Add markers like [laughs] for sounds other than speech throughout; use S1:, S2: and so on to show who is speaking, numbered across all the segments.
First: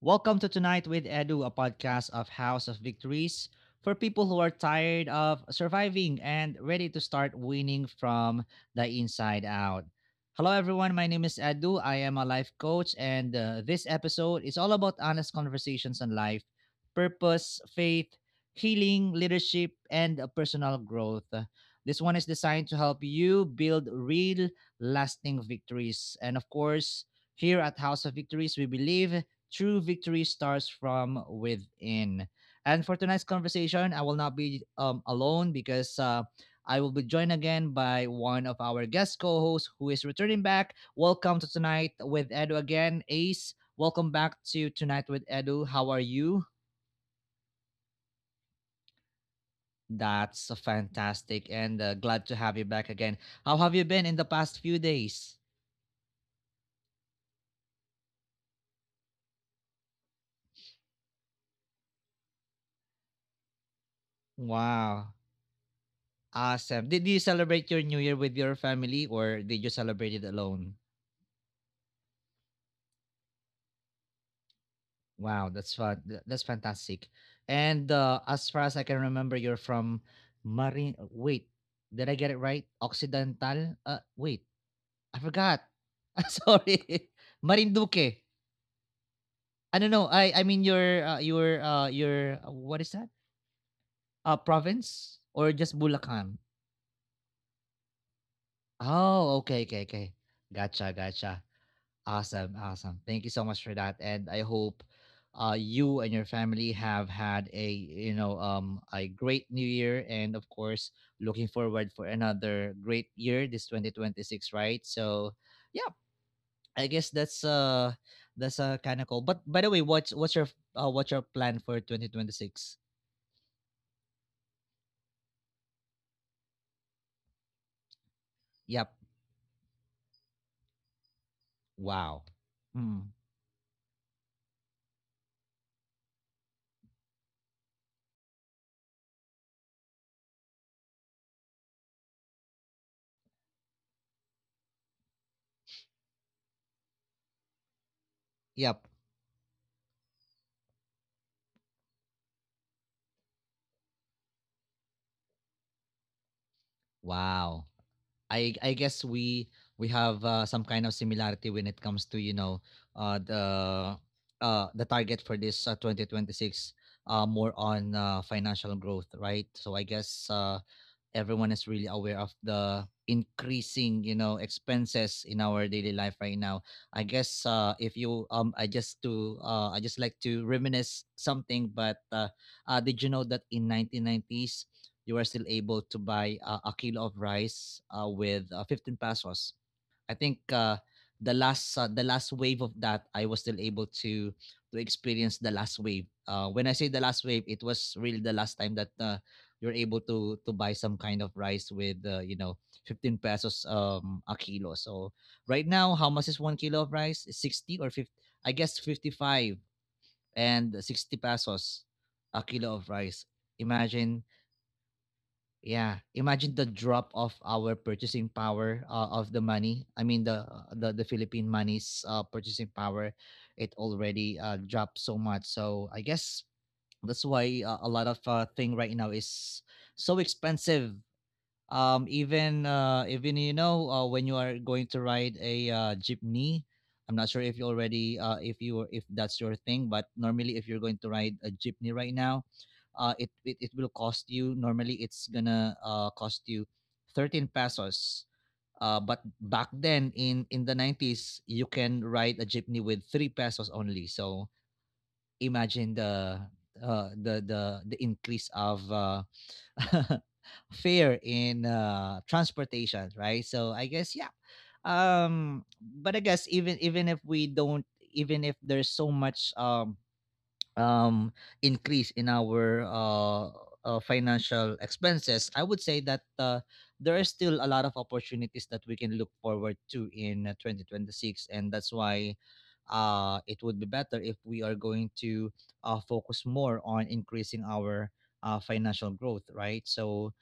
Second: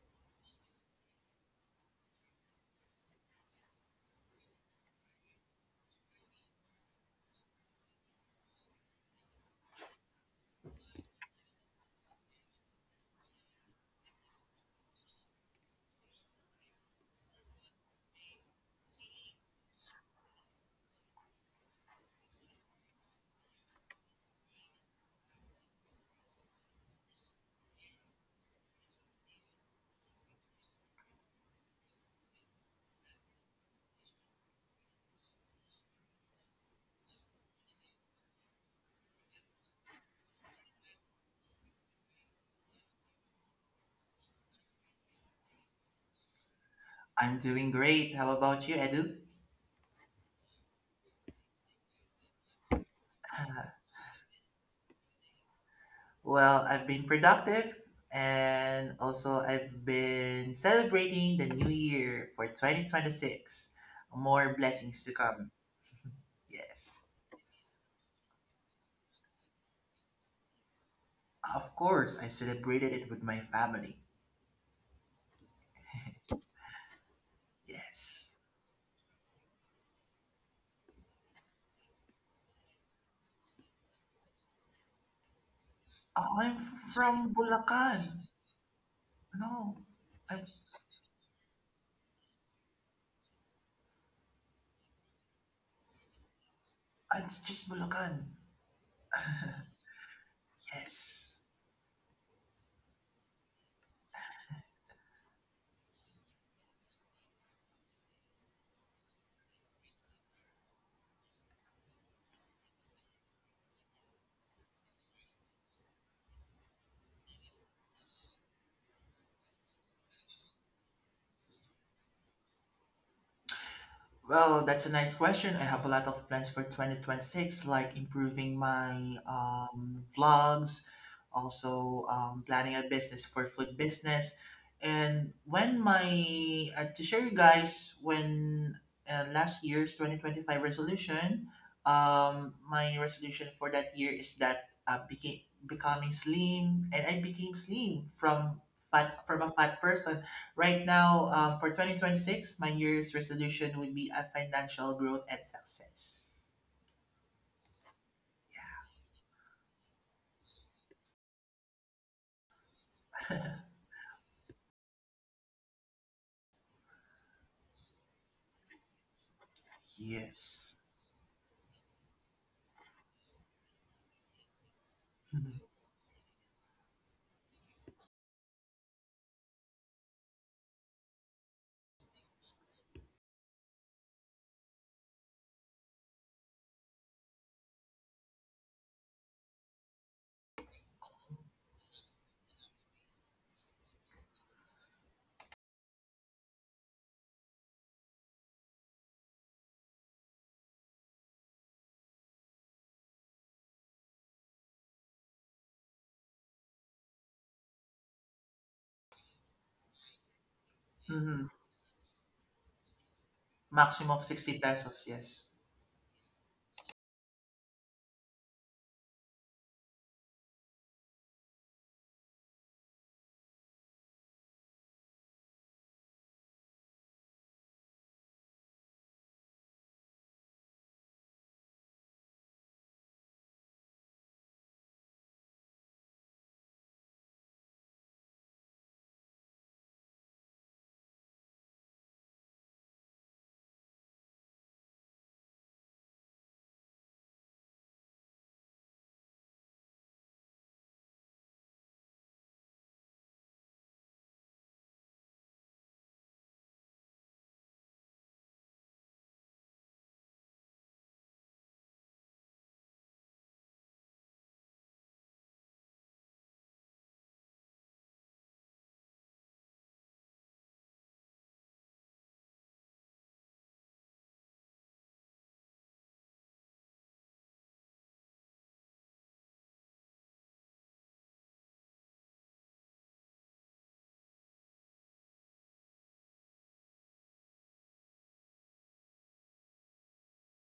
S1: Welcome to Tonight with Edu, a podcast of House of Victories for people who are tired of surviving and ready to start winning from the inside out. Hello, everyone. My name is Edu. I am a life coach, and this episode is all about honest conversations on life, purpose, faith, healing, leadership, and personal growth. This one is designed to help you build real, lasting victories. And of course, here at House of Victories, we believe true victory starts from within. And for tonight's conversation, I will not be alone because I will be joined again by one of our guest co hosts who is returning back. Welcome to Tonight with Edu again, Ace. Welcome back to Tonight with Edu. How are you?
S2: I'm doing great. How about you, Edu? [sighs]
S1: That's fantastic, and glad to have you back again.
S2: Uh,
S1: How have you been in the past few days?
S2: well, I've been productive and also I've been celebrating the new year for 2026. More blessings to
S1: Wow.
S2: come. Yes.
S1: Awesome. Did you celebrate your New Year with your family, or did you celebrate it alone?
S2: Of course, I celebrated it with my family.
S1: Wow, that's fun. That's fantastic. And
S2: Yes.
S1: as far as I can remember, you're from Marin. Wait, did I get it right? Occidental. Wait, I forgot. [laughs]
S2: Oh,
S1: I'm
S2: I'm
S1: sorry,
S2: from
S1: [laughs]
S2: Bulacan.
S1: Marinduque.
S2: No,
S1: I don't know.
S2: I'm,
S1: I mean your what is that? Province or just Bulacan?
S2: it's just Bulacan.
S1: Oh, okay, okay, okay. Gotcha,
S2: Yes.
S1: gotcha. Awesome, awesome. Thank you so much for that, and I hope you and your family have had a a great new year, and of course, looking forward for another great year this 2026, right? So, yeah, I guess that's kind of cool. But by the way, what's your what's your plan for 2026?
S2: Well, that's a nice question. I have a lot of plans for 2026, like improving my
S1: Yep.
S2: vlogs, also
S1: Wow.
S2: planning a business
S1: Mm.
S2: for food business. And when to share you guys, when last year's 2025 resolution, my resolution for that year is that becoming slim, and I became slim
S1: Yep.
S2: from a fat person. Right now, for 2026, my year's resolution would be a financial growth and success.
S1: Wow. I guess we have some kind of similarity when it comes to uh, the the target for this 2026, more on financial growth, right? So I guess
S2: Yes.
S1: everyone is really aware of the increasing expenses in our daily life right now. I guess if you I just to I just like to reminisce something, but did you know that in 1990s you were still able to buy a kilo of rice with 15 pesos? I think the last wave of that, I was still able to experience the last wave. When I say the last wave, it was really the last time that you're able to buy some kind of rice with 15 pesos a kilo. So right now, how much is 1 kilo of rice? 60 or 50? I guess 55 and 60
S2: Mm-hmm.
S1: pesos a kilo of rice.
S2: Maximum of
S1: Imagine,
S2: 60 pesos, yes.
S1: yeah, imagine the drop of our purchasing power of the money. I mean the the Philippine money's purchasing power, it already dropped so much. So I guess that's why a lot of thing right now is so expensive, even when you are going to ride a jeepney. I'm not sure if you already if that's your thing, but normally if you're going to ride a jeepney right now, it will cost you, normally it's gonna cost you 13 pesos, but back then in the 90s you can ride a jeepney with 3 pesos only. So imagine the increase of [laughs] fare in transportation, right? So I guess yeah. But I guess even if we don't, even if there's so much um increase in our financial expenses, I would say that there are still a lot of opportunities that we can look forward to in 2026, and that's why it would be better if we are going to focus more on increasing our financial growth, right? So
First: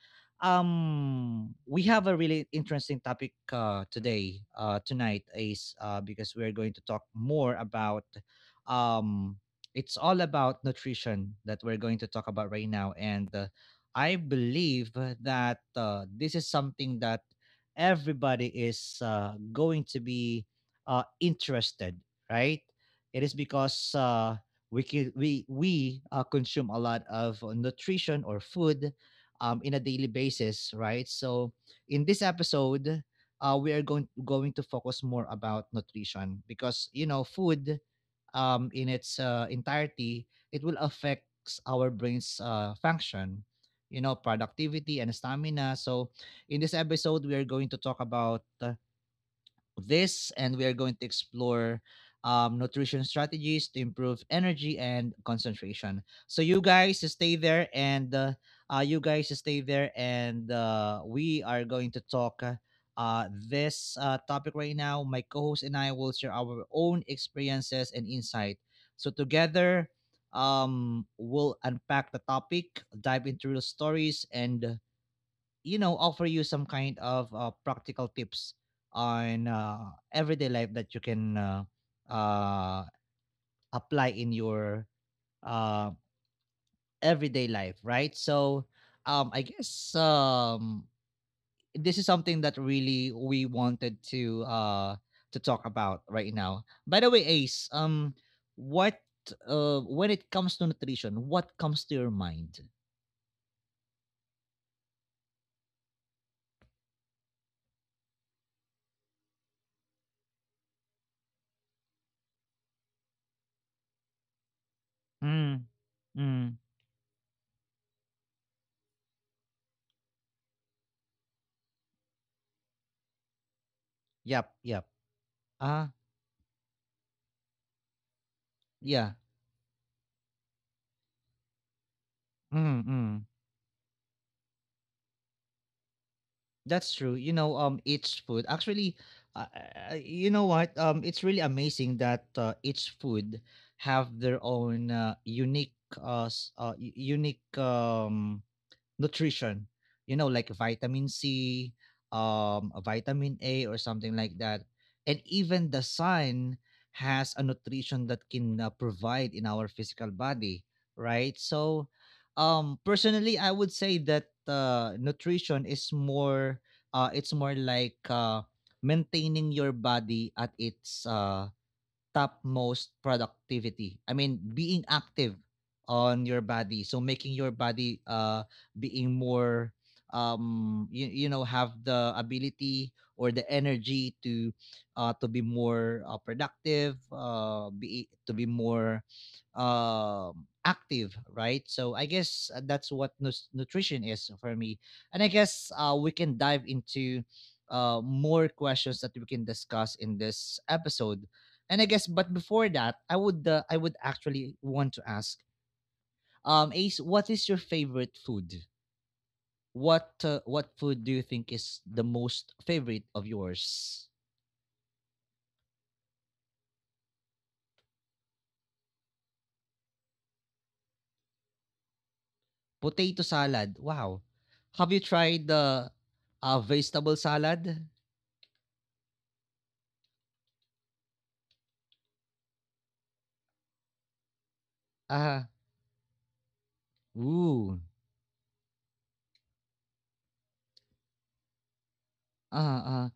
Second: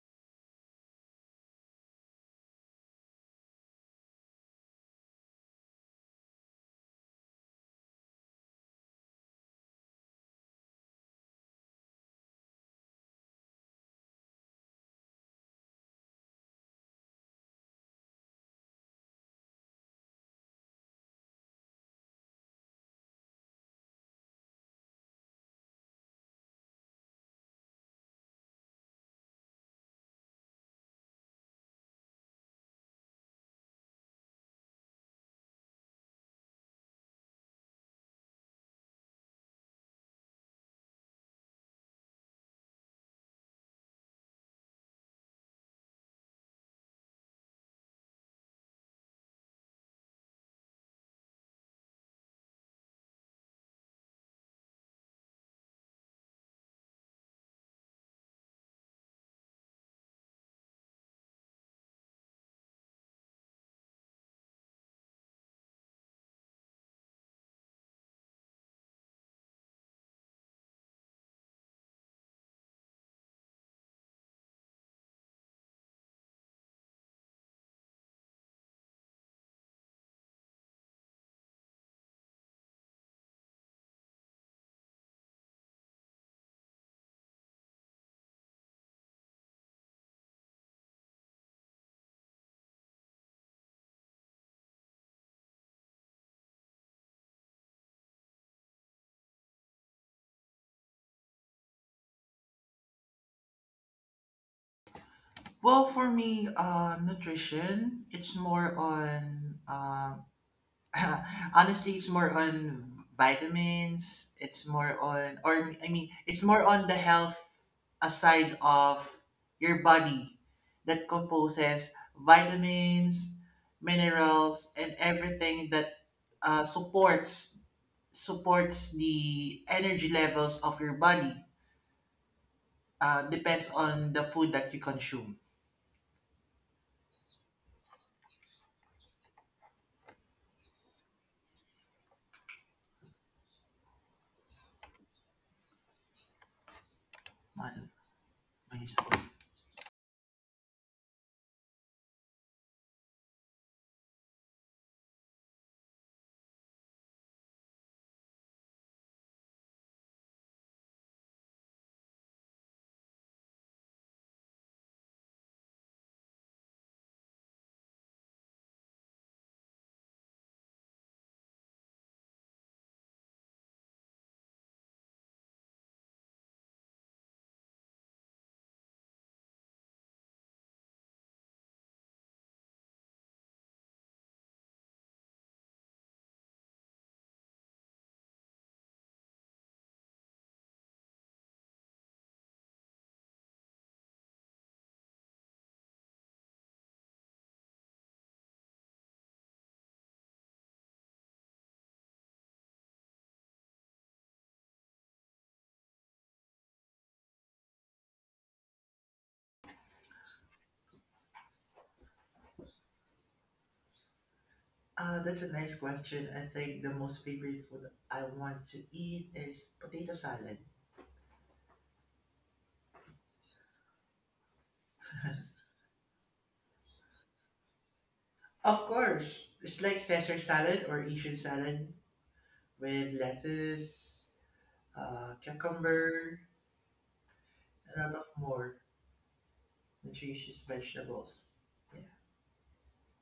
S1: we have a really interesting topic today tonight, is because we're going to talk more about um it's all about nutrition that we're going to talk about right now. And I believe that this is something that everybody is going to be interested, right? It is because we can, we consume a lot of nutrition or food in a daily basis, right? So in this episode, we are going to focus more about nutrition because you know food in its entirety, it will affect our brain's function, you know, productivity and stamina. So, in this episode, we are going to talk about this, and we are going to explore nutrition strategies to improve energy and concentration. So you guys stay there, and you guys stay there, and we are going to talk. Uh, this topic right now, my co-host and I will share our own experiences and insight. So together, we'll unpack the topic, dive into real stories, and you know offer you some kind of practical tips on everyday life that you can uh, apply in your uh, everyday life, right? So I guess this is something that really we wanted to talk about right now. By the way, Ace, what when it comes to nutrition, what comes to your mind?
S2: Well, for me, nutrition, it's more on [laughs] honestly, it's more on vitamins. It's more on,
S1: Mm,
S2: or I mean, it's more
S1: mm,
S2: on the health aside of your body that composes vitamins,
S1: yep,
S2: minerals, and
S1: yep,
S2: everything that
S1: ah,
S2: uh, supports supports
S1: yeah.
S2: the energy levels of your body.
S1: Mm, hmm.
S2: Depends on the food that you consume.
S1: That's true. You know, each food actually, uh, you know what? It's really amazing that each food have their own unique, uh, s- uh, u- unique
S2: Manu, Ano yung sagot?
S1: nutrition, you know, like vitamin C, a vitamin A, or something like that. And even the sun has a nutrition that can provide in our physical body, right? So, personally, I would say that nutrition is more, it's more like maintaining your body at its topmost productivity. I mean, being active on your body. So making your body being more you know have the ability or the energy to be more productive, be more active, right? So I guess that's what nutrition is for me. And I guess we can dive into more questions that we can discuss in this episode. And I guess, but before that, I would actually want to ask, Ace, what is your favorite food? What food do you think is the most favorite of yours?
S2: That's a nice question. I think the most favorite food I want to eat is potato salad.
S1: Potato salad. Wow. Have you tried the vegetable salad?
S2: Of course, it's like Caesar salad or Asian salad with lettuce,
S1: Ah,
S2: cucumber,
S1: ooh.
S2: a lot of more nutritious vegetables. Yeah.
S1: Uh, uh.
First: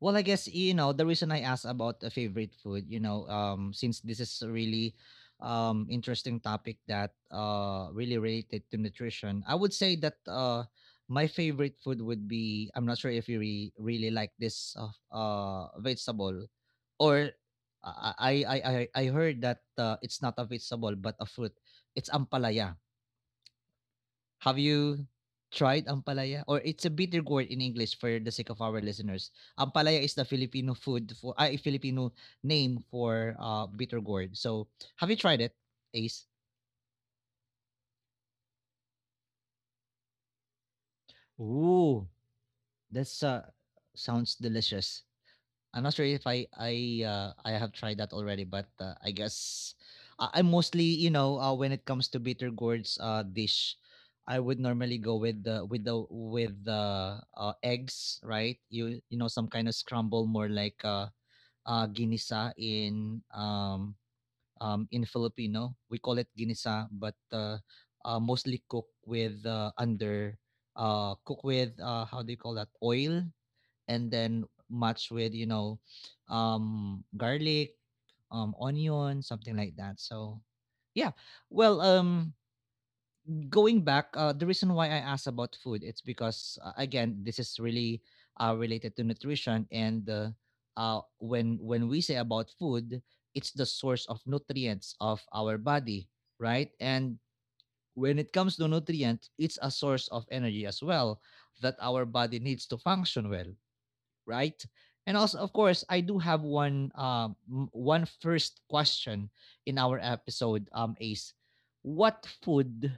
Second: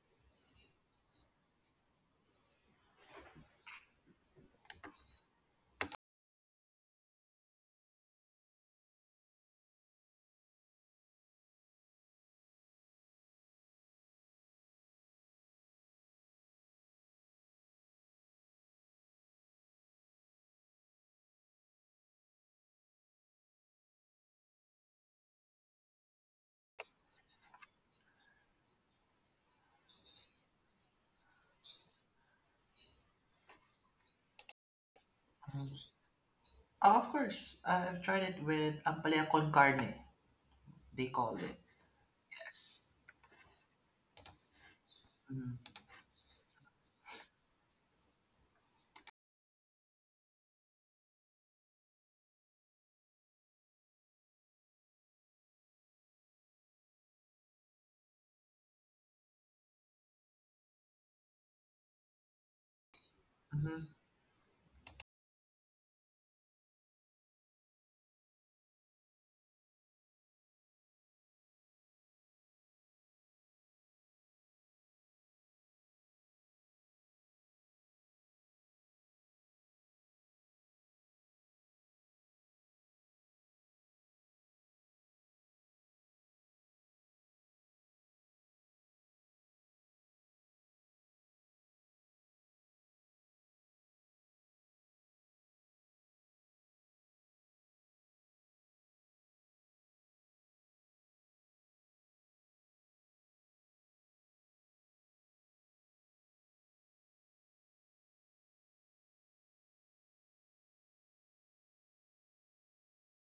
S1: Well, I guess you know the reason I asked about a favorite food, you know, since this is a really interesting topic that really related to nutrition. I would say that my favorite food would be, I'm not sure if you really like this vegetable, or I I I I I heard that it's not a vegetable but a fruit. It's ampalaya. Have you tried ampalaya? Or it's a bitter gourd in English, for the sake of our listeners. Ampalaya is the Filipino food for, I Filipino name for bitter gourd. So have you tried
S2: Mm.
S1: it, Ace?
S2: Oh, of course, I've tried it with ampalaya con carne. They call it.
S1: Ooh,
S2: Yes.
S1: that's sounds delicious.
S2: Mm.
S1: I'm not sure if I have tried that already, but I guess I mostly you know when it comes to bitter gourds dish, I would normally go with the eggs, right? You know, some kind of scramble, more like ginisa
S2: Mhm,
S1: in Filipino we call it ginisa, but mostly cook with under cook with how do you call that, oil, and then match with you know garlic, onion, something like that. So yeah. Well, going back, the reason why I asked about food, it's because again this is really related to nutrition. And when we say about food, it's the source of nutrients of our body, right? And when it comes to nutrients, it's a source of energy as well that our body needs to function well, right? And also, of course, I do have one one first question in our episode. Ace, what food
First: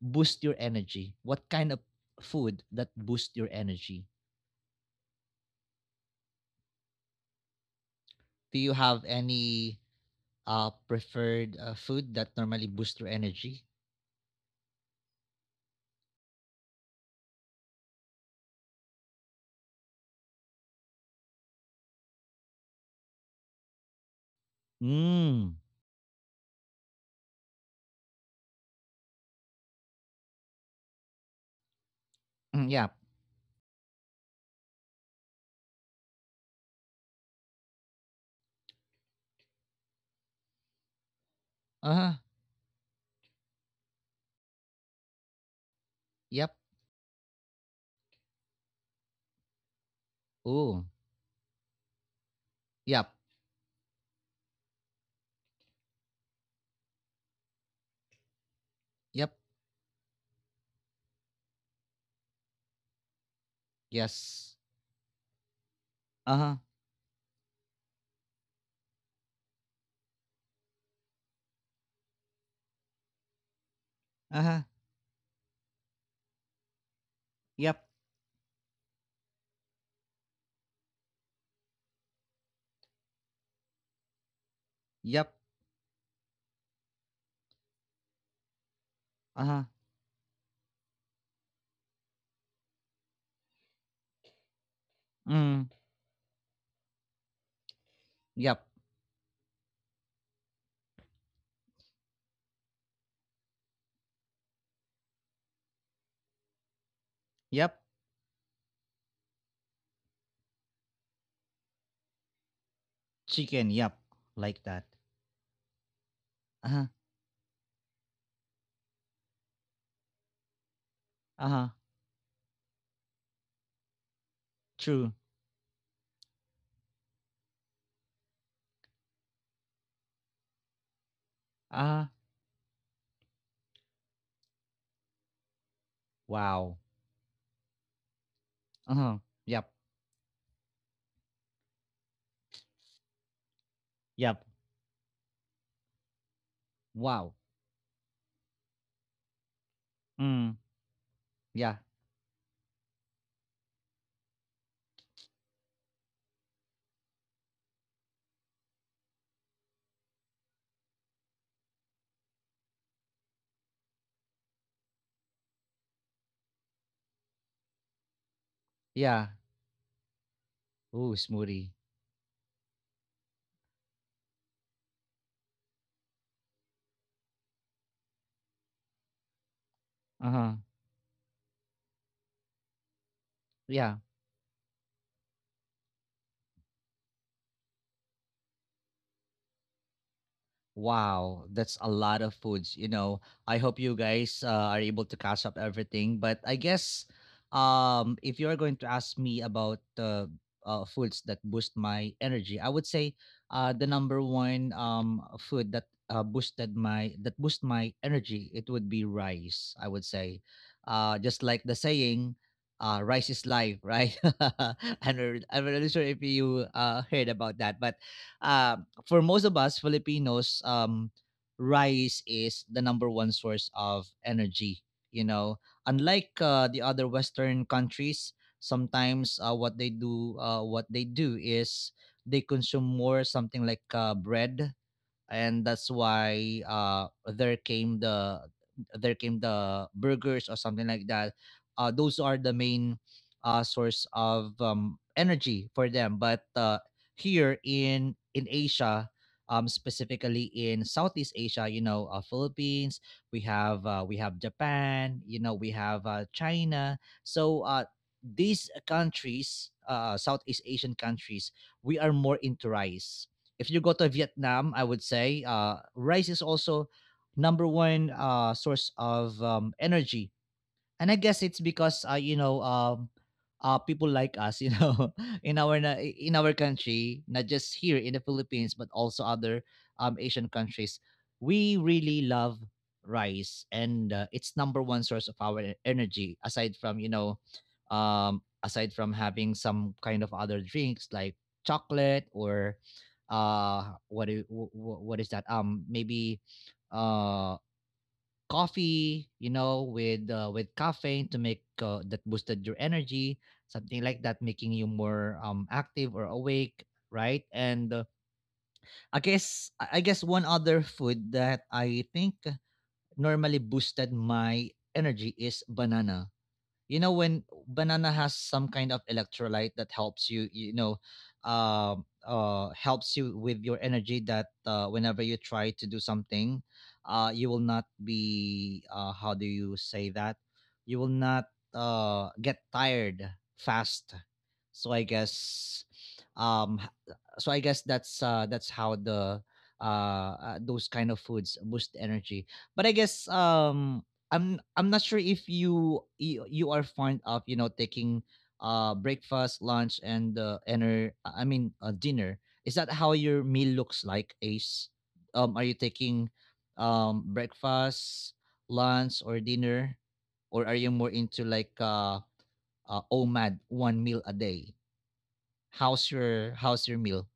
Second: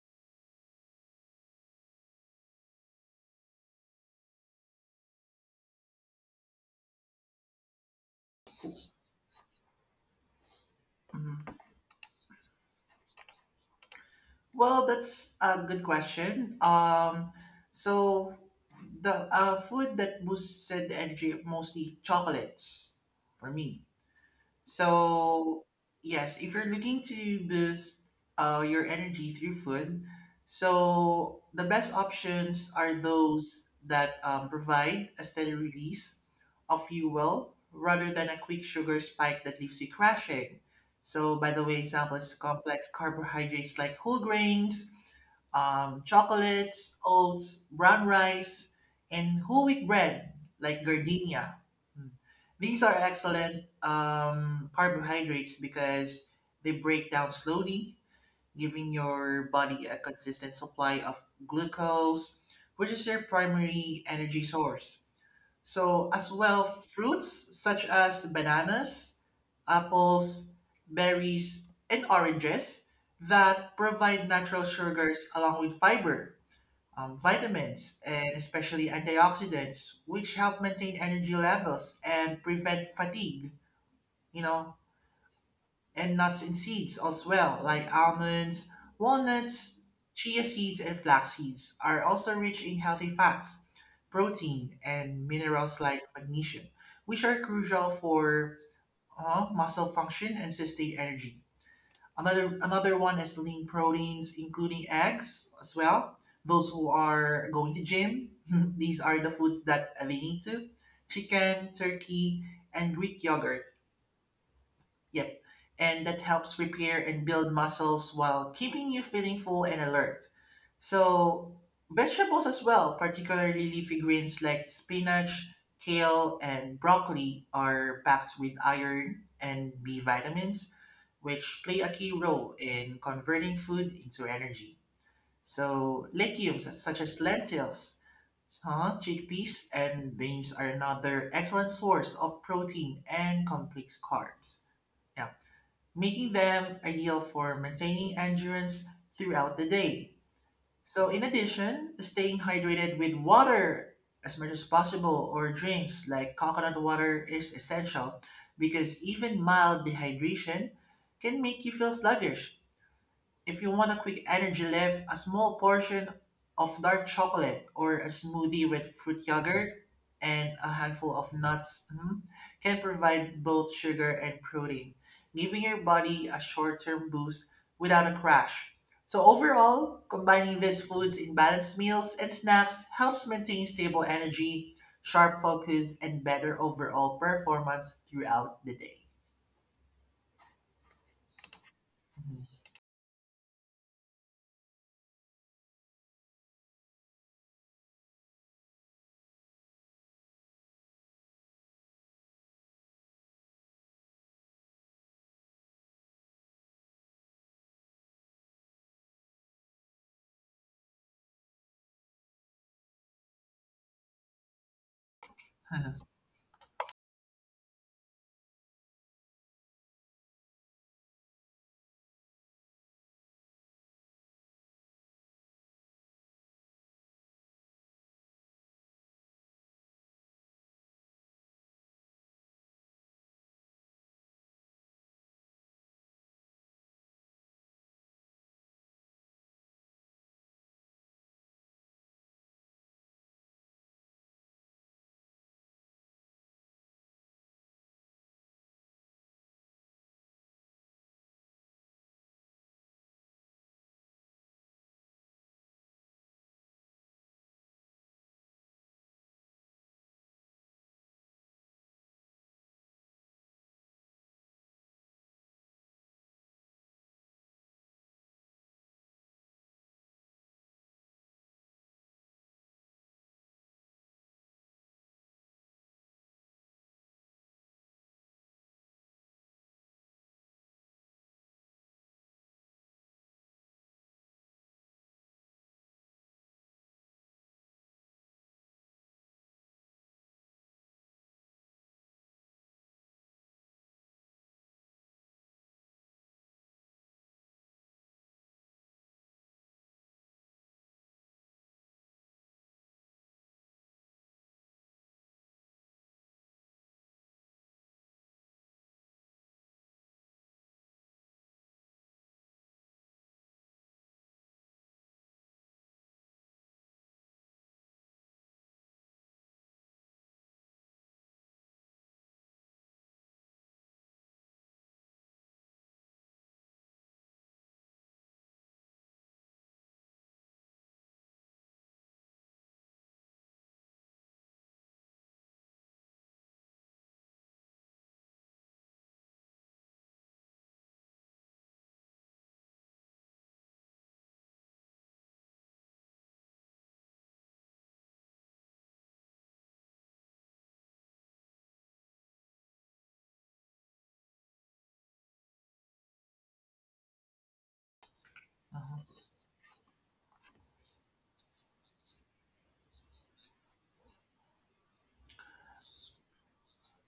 S1: boosts your energy? What kind of food that boosts your energy? Do you have any
S2: mhm.
S1: preferred food that normally boosts your energy?
S2: Well, that's a good question. So the food that boosts the energy mostly chocolates for me.
S1: Mm.
S2: So yes, if you're looking to boost your energy through food, so the best
S1: Mm, yeah.
S2: options are those that provide a steady release of fuel rather than a quick sugar spike that leaves you crashing. So, by the
S1: Uh
S2: way,
S1: huh.
S2: examples complex carbohydrates like whole grains,
S1: Yep.
S2: chocolates, oats, brown rice, and whole wheat bread
S1: Oh.
S2: like gardenia. Mm. These
S1: Yep.
S2: are excellent carbohydrates because they break down slowly, giving
S1: Yep.
S2: your body a consistent supply of glucose, which is your primary
S1: Yes.
S2: energy source. So,
S1: Uh
S2: as
S1: huh.
S2: well, fruits such as bananas, apples, berries, and oranges that
S1: Uh
S2: provide
S1: huh.
S2: natural sugars along with fiber,
S1: Yep.
S2: vitamins, and especially antioxidants, which help maintain energy levels and prevent fatigue. You know,
S1: Yep.
S2: and nuts and seeds as well, like almonds,
S1: Uh huh.
S2: walnuts, chia seeds, and flax seeds, are also rich in healthy fats, protein, and
S1: Mm.
S2: minerals like magnesium, which are crucial
S1: Yep.
S2: for muscle function and sustained energy. Another one is lean proteins, including eggs as well. Those who are
S1: Yep.
S2: going to gym, [laughs] these are the foods that they need to. Chicken, turkey, and Greek
S1: Chicken,
S2: yogurt.
S1: yep, like that.
S2: Yep. And that helps
S1: Uh-huh,
S2: repair and build muscles while keeping you feeling full and alert.
S1: uh-huh,
S2: So, vegetables as well, particularly leafy greens like
S1: true.
S2: spinach, kale, and broccoli, are packed with iron and B vitamins, which play a
S1: Uh-huh,
S2: key role in converting food into energy. So,
S1: wow.
S2: legumes such as lentils,
S1: Uh-huh, yep,
S2: chickpeas, and beans are another excellent source of protein and complex
S1: yep,
S2: carbs. Yeah, making them
S1: wow.
S2: ideal for maintaining endurance throughout the day.
S1: Mm,
S2: So, in
S1: yeah,
S2: addition, staying hydrated with water as much as possible or drinks like coconut water is essential because even mild dehydration can make you feel sluggish. If you want a quick energy lift, a small portion of dark chocolate or a smoothie with
S1: yeah.
S2: fruit yogurt and a
S1: Ooh,
S2: handful of
S1: smoothie.
S2: nuts can provide both sugar and protein, giving your body a short term boost without a crash. So, overall,
S1: Uh-huh,
S2: combining these foods in balanced meals and snacks helps maintain
S1: yeah.
S2: stable energy, sharp focus, and better overall performance throughout the day.
S1: Wow, that's a lot of foods. I hope you guys are able to catch up everything. But I guess if you're going to ask me about foods that boost my energy, I would say the number one food that boosted my that boost my energy, it would be rice. I would say, just like the saying, "Rice is life," right? [laughs] I'm not really sure if you heard about that, but. Um, for most of us Filipinos, rice is the number one source of energy. You know, Unlike the other Western countries, sometimes what they do is they consume more something like bread, and that's why, there came the there came the burgers or something like that. Those are the main source of energy for them, but here in Asia, specifically in Southeast Asia, Philippines, we have Japan, we have China, so these countries, Southeast Asian countries, we are more into rice. If you go to Vietnam, I would say rice is also number one source of energy, and I guess it's because, people like us, [laughs] in our in our country, not just here in the Philippines but also other Asian countries, we really love rice. And it's number one source of our energy, aside from, having some kind of other drinks like chocolate or, what do, wh- wh- what is that, maybe uh, coffee, with caffeine to make, that boosted your energy, something like that, making you more active or awake, right? And I guess one other food that I think normally boosted my energy is banana. You know when banana has some kind of electrolyte that helps you, with your energy, that whenever you try to do something, you will not be how do you say that you will not get tired fast. So I guess um h- so I guess that's how the those kind of foods boost energy. But I'm not sure if you are fond of, taking breakfast, lunch, and dinner. I mean dinner. Is that how your meal looks like, Ace? Are you taking breakfast, lunch,
S2: Uh-huh.
S1: or dinner, or are you more into like, OMAD, one meal a day? How's your meal?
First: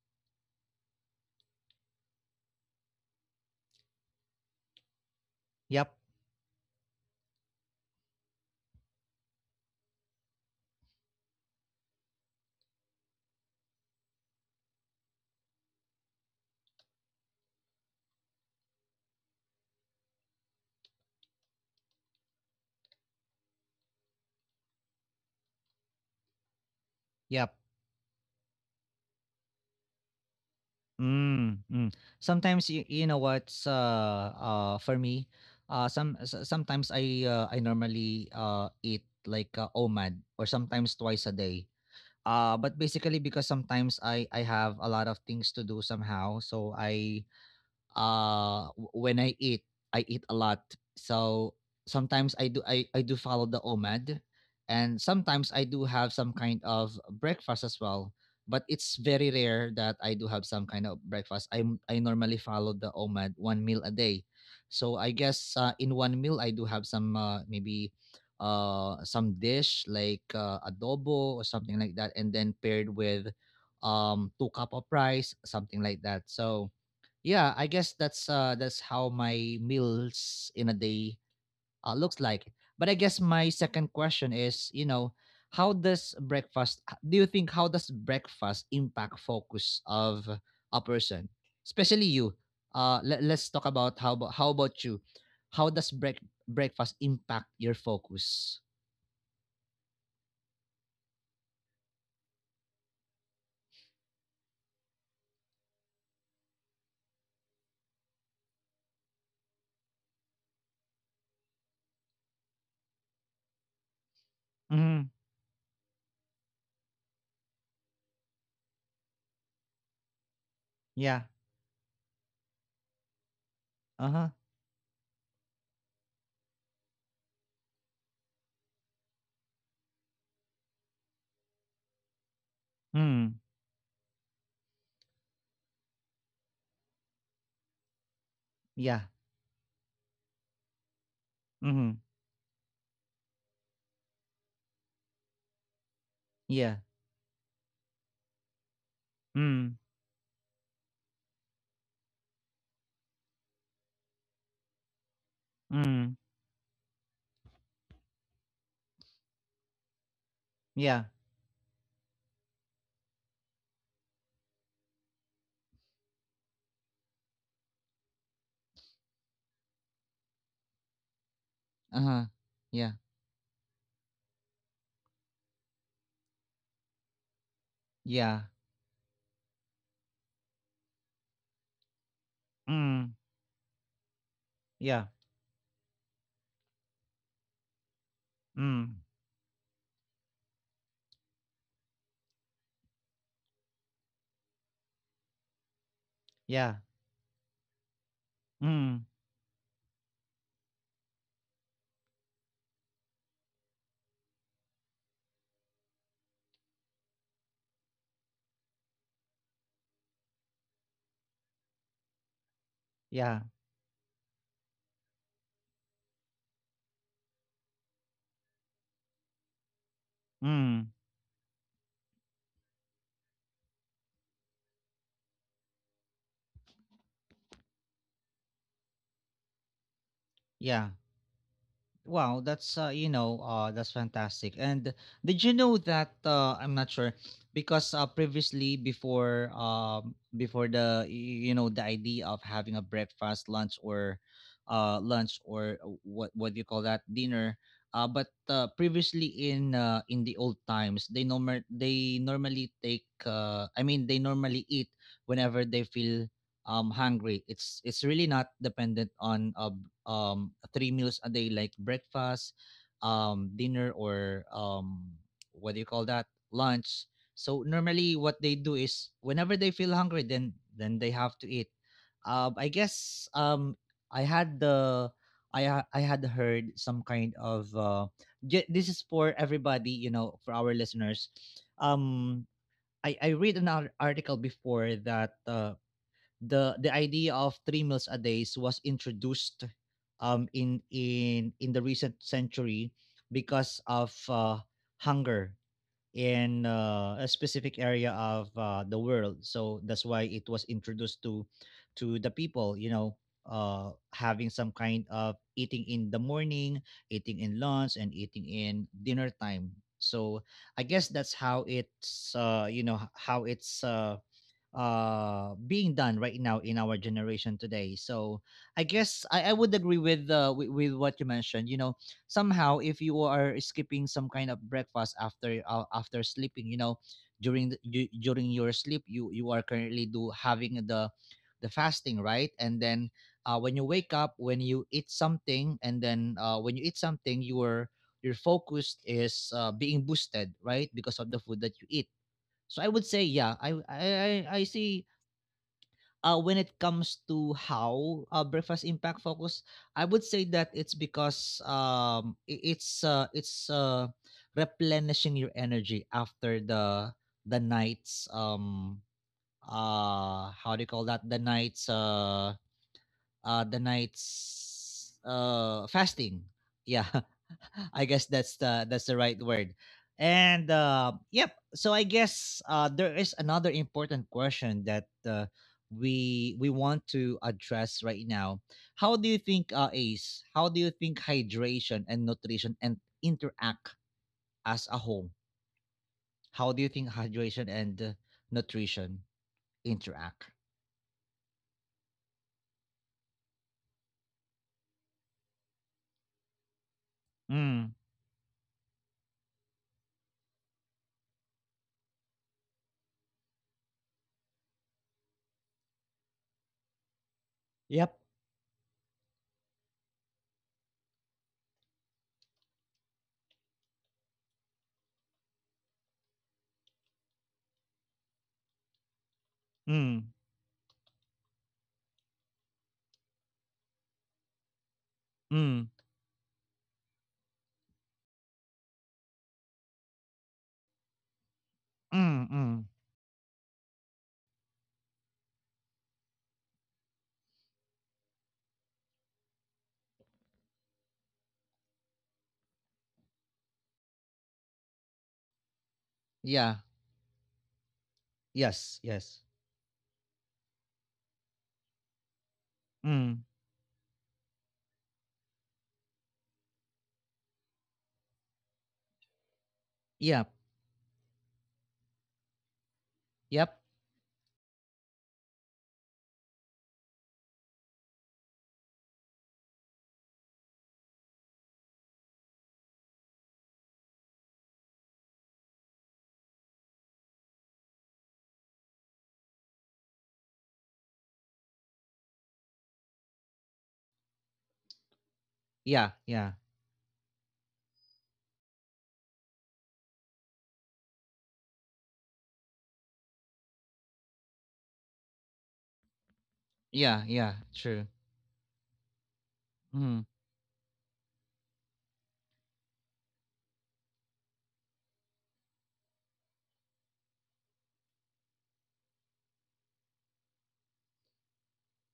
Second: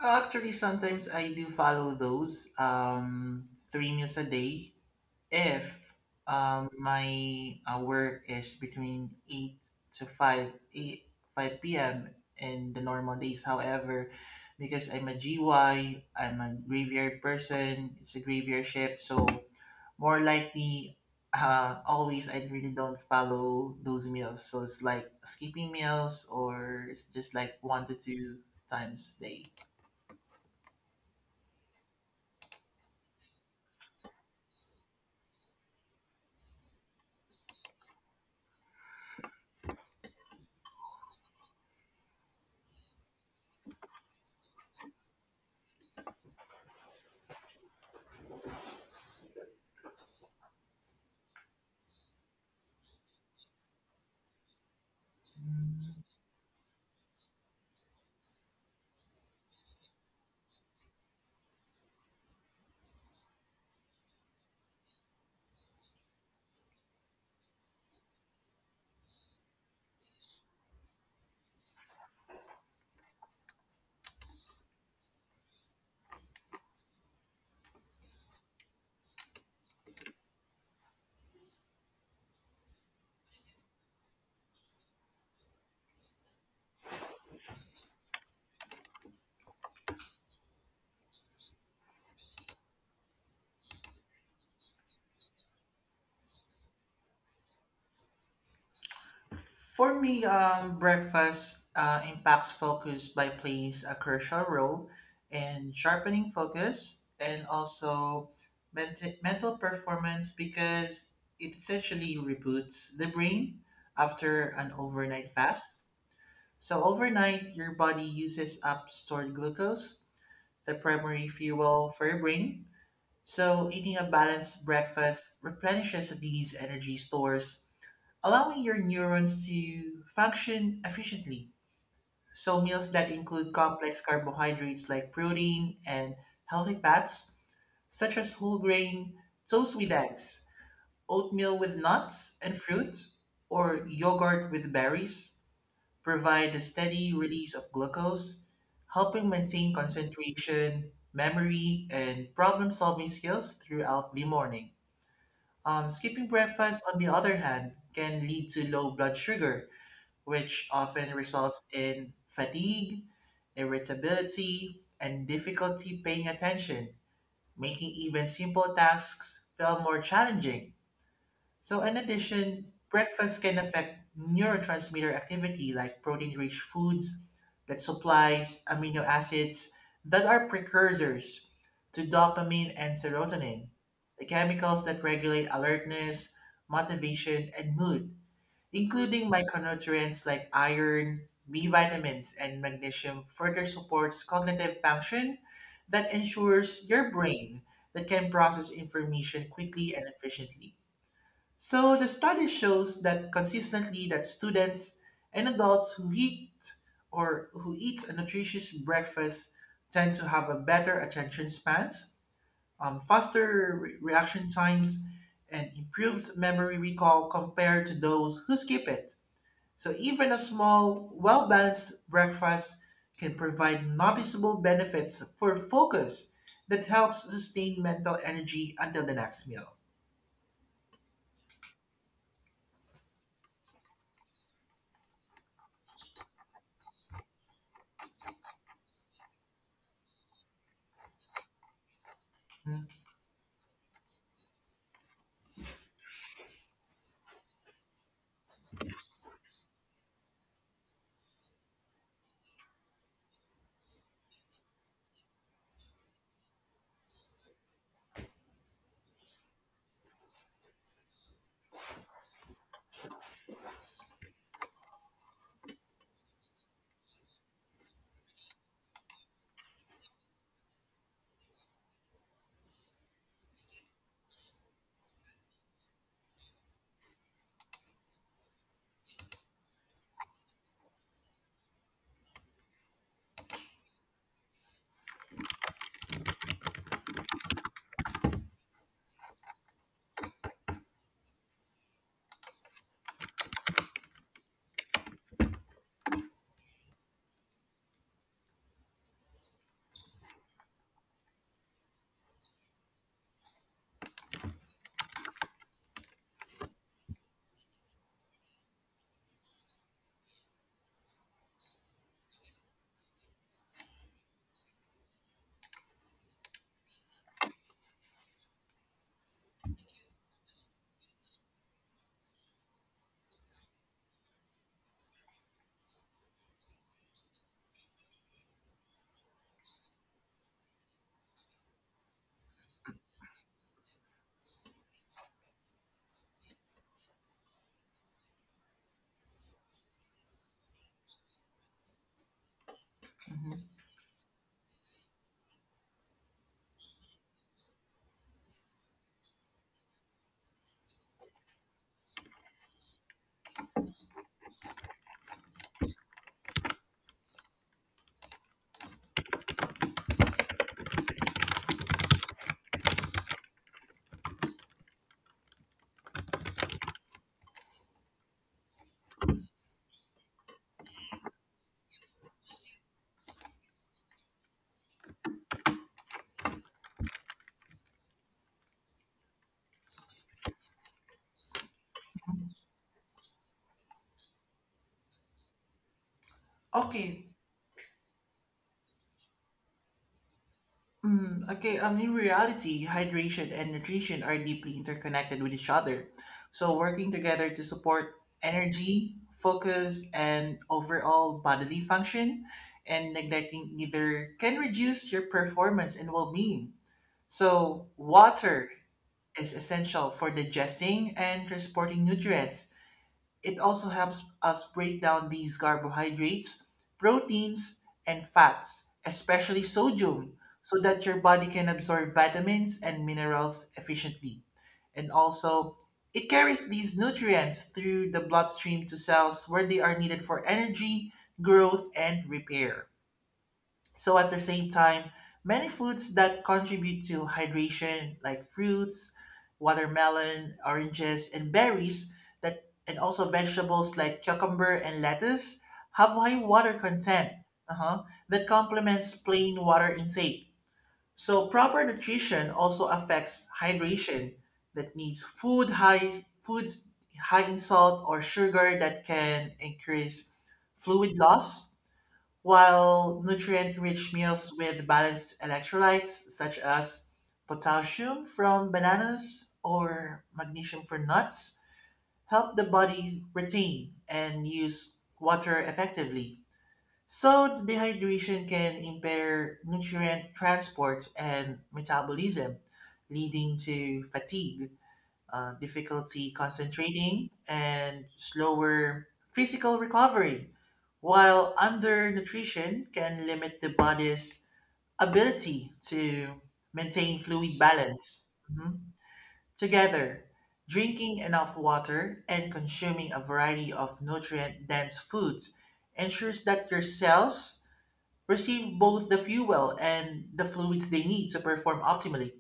S2: Actually, sometimes I do follow those three meals a day if
S1: Yep,
S2: my work is between 8 to 5 8 5 p.m. and the normal days. However, because I'm a GY, I'm a graveyard person, it's a graveyard shift, so more likely, always I really don't follow those meals. So it's like skipping meals or it's just like one
S1: yep.
S2: to two times a
S1: Mm, mm. Sometimes, you know what's, for me, sometimes I normally eat like OMAD, or sometimes twice a day. But basically, because sometimes I have a lot of things to do somehow, so when I eat a lot. So sometimes I do follow the OMAD, and sometimes I do
S2: day.
S1: have some kind of breakfast as well. But it's very rare that I do have some kind of breakfast. I normally follow the OMAD, one meal a day. So I guess, in one meal I do have some, maybe some dish like, adobo or something like that, and then paired with two cup of rice, something like that. So yeah, I guess that's how my meals in a day looks like. But I guess my second question is, how does breakfast h- do you think, how does breakfast impact focus of a person, especially you? Let's talk about, how about you? How does breakfast impact your focus?
S2: For me, breakfast impacts focus by plays a crucial role in sharpening focus and also mental performance because it essentially reboots the brain after an
S1: Mm-hmm.
S2: overnight fast. So, overnight, your body uses up stored glucose, the primary
S1: Yeah.
S2: fuel for your brain. So, eating a
S1: Uh-huh.
S2: balanced breakfast replenishes these energy stores, allowing your neurons to function efficiently. So, meals that
S1: Mm.
S2: include complex carbohydrates like protein and healthy fats, such as whole grain,
S1: Yeah.
S2: toast with eggs, oatmeal with
S1: Mm-hmm.
S2: nuts and fruit, or yogurt with berries, provide a
S1: Yeah.
S2: steady release of glucose, helping maintain
S1: Mm.
S2: concentration, memory, and problem solving skills throughout the morning. Skipping
S1: Mm.
S2: breakfast, on the other hand, can lead to low blood sugar, which often
S1: Yeah.
S2: results in fatigue, irritability, and difficulty paying attention, making even simple tasks feel more challenging. So, in
S1: Uh-huh.
S2: addition,
S1: Yeah.
S2: breakfast can affect neurotransmitter activity like protein rich foods that
S1: Yeah.
S2: supplies amino acids that are precursors to dopamine and
S1: Mm.
S2: serotonin, the chemicals that
S1: Yeah.
S2: regulate alertness, motivation, and mood,
S1: Mm.
S2: including micronutrients like iron, B vitamins, and magnesium, further supports cognitive function that ensures
S1: Yeah.
S2: your brain that can process
S1: Mm.
S2: information quickly and efficiently. So the study shows that consistently that students and adults who eat or who eat a nutritious breakfast tend to have a better attention spans,
S1: Yeah.
S2: faster reaction times, and improved memory recall compared to those who skip it. So even a
S1: Mm.
S2: small, well-balanced breakfast can provide noticeable benefits for focus that helps sustain mental energy until the next meal.
S1: Yeah. Wow, that's fantastic. And did you know that, I'm not sure, because previously, before before the y- you know the idea of
S2: Mm,
S1: having a breakfast, lunch, or what do you call that, dinner. But previously, in the old times, they normal they normally take I mean, they normally eat whenever they feel hungry. It's really not dependent on, three meals a day, like breakfast, dinner, or what do you call that lunch. So normally what they do is, whenever they feel hungry, then they have to eat. I guess, I had the I ha- I had heard some kind of, this is for everybody, you know, for our listeners, um I read an article before that, the idea of three meals a day was introduced in in the recent century, because of hunger, in a specific area of the world, so that's why it was introduced to the people, you know, having some kind of eating in the morning, eating in lunch, and eating in dinner time. So I guess that's how it's you know h- how it's being done right now in our generation today. So I guess, I would agree with, with what you mentioned. Somehow, if you are skipping some kind of breakfast after, after sleeping, during during your sleep, you are currently do having the fasting, right? And then, when you wake up, when you eat something, and then, when you eat something, your focus is, being boosted, right? Because of the food that you eat. So I would say, yeah,
S2: mhm.
S1: I see, when it comes to how breakfast impact focus, I would say that it's because, it's replenishing your energy after the night's, how do you call that the night's fasting. Yeah. [laughs] I guess that's the right word. And yep, so I guess there is another important question that we want to address right now. How do you think Ace, how do you think hydration and nutrition and interact as a whole? How do you think
S2: Okay.
S1: hydration and, nutrition interact?
S2: Mm, okay. In reality, hydration and nutrition are deeply interconnected with each other. So working together to
S1: Mm.
S2: support energy, focus, and overall bodily function, and neglecting either can reduce your performance and well-being. So
S1: Yep.
S2: water is essential for digesting and transporting nutrients. It also helps us break down these carbohydrates, proteins, and fats, especially sodium,
S1: Mm.
S2: so that your body can absorb vitamins and minerals efficiently. And also,
S1: Mm.
S2: it carries these nutrients through the bloodstream to cells where they are needed for energy, growth, and
S1: Mm.
S2: repair.
S1: Mm.
S2: So at the same time, many foods that contribute to hydration, like fruits, watermelon, oranges, and berries, that and also vegetables like cucumber and lettuce, have high water
S1: Yeah.
S2: content, uh-huh, that complements
S1: Yes,
S2: plain
S1: yes.
S2: water intake. So proper nutrition also affects
S1: Mm.
S2: hydration. That means foods high in salt or sugar that can increase
S1: Yep.
S2: fluid loss while
S1: Yep.
S2: nutrient-rich meals with balanced electrolytes such as potassium from bananas or magnesium from nuts help the body retain and use water effectively. So, dehydration can impair nutrient transport and metabolism, leading to fatigue, difficulty
S1: Yeah. Yeah.
S2: concentrating, and slower physical recovery, while undernutrition can limit the body's ability to maintain
S1: Yeah.
S2: fluid
S1: Yeah.
S2: balance.
S1: True.
S2: Mhm. Together,
S1: Mm.
S2: drinking enough water and consuming a variety of nutrient dense foods ensures that your cells receive both the fuel and the fluids they need to perform optimally,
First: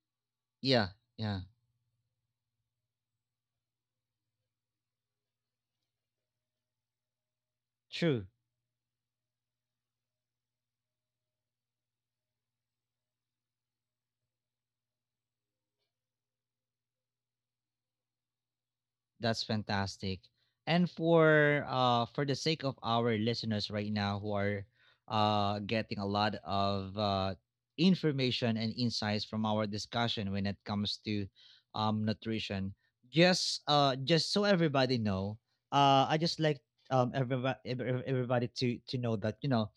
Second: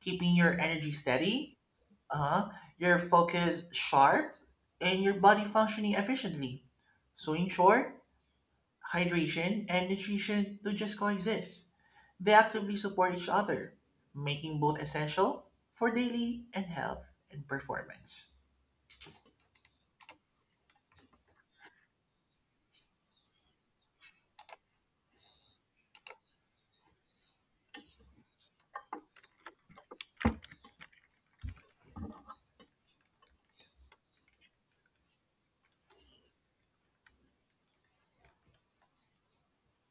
S2: keeping your
S1: Yeah.
S2: energy
S1: Yeah.
S2: steady, uh-huh, your focus sharp, and your body functioning efficiently. So, in short,
S1: True.
S2: hydration and nutrition do just coexist. They actively support each other, making both essential for daily and health and performance.
S1: That's fantastic. And for the sake of our listeners right now, who are getting a lot of information and insights from our discussion when it comes to nutrition, just so everybody know, I just like um everybody everybody to know that, you know,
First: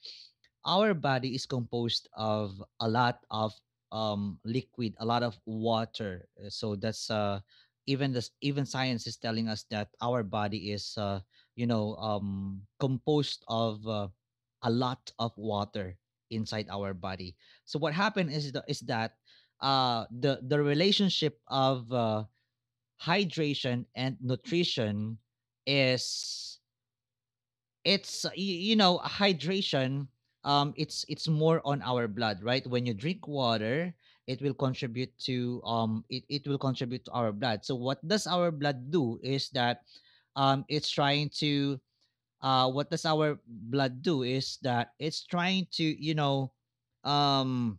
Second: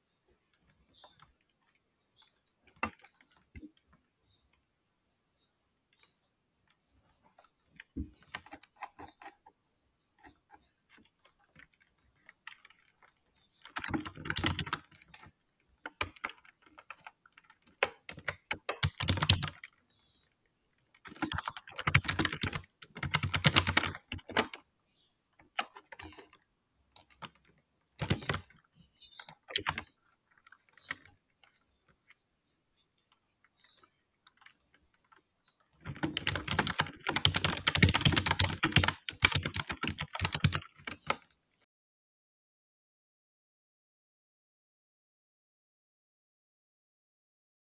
S1: our body is composed of a lot of, liquid, a lot of water. So that's, even science is telling us that our body is, composed of a lot of water inside our body. So what happened is that, the relationship of hydration and nutrition is, you know, hydration, it's more on our blood, right? When you drink water, it will contribute to, it will contribute to our blood. So what does our blood do is that, it's trying to, what does our blood do is that it's trying to um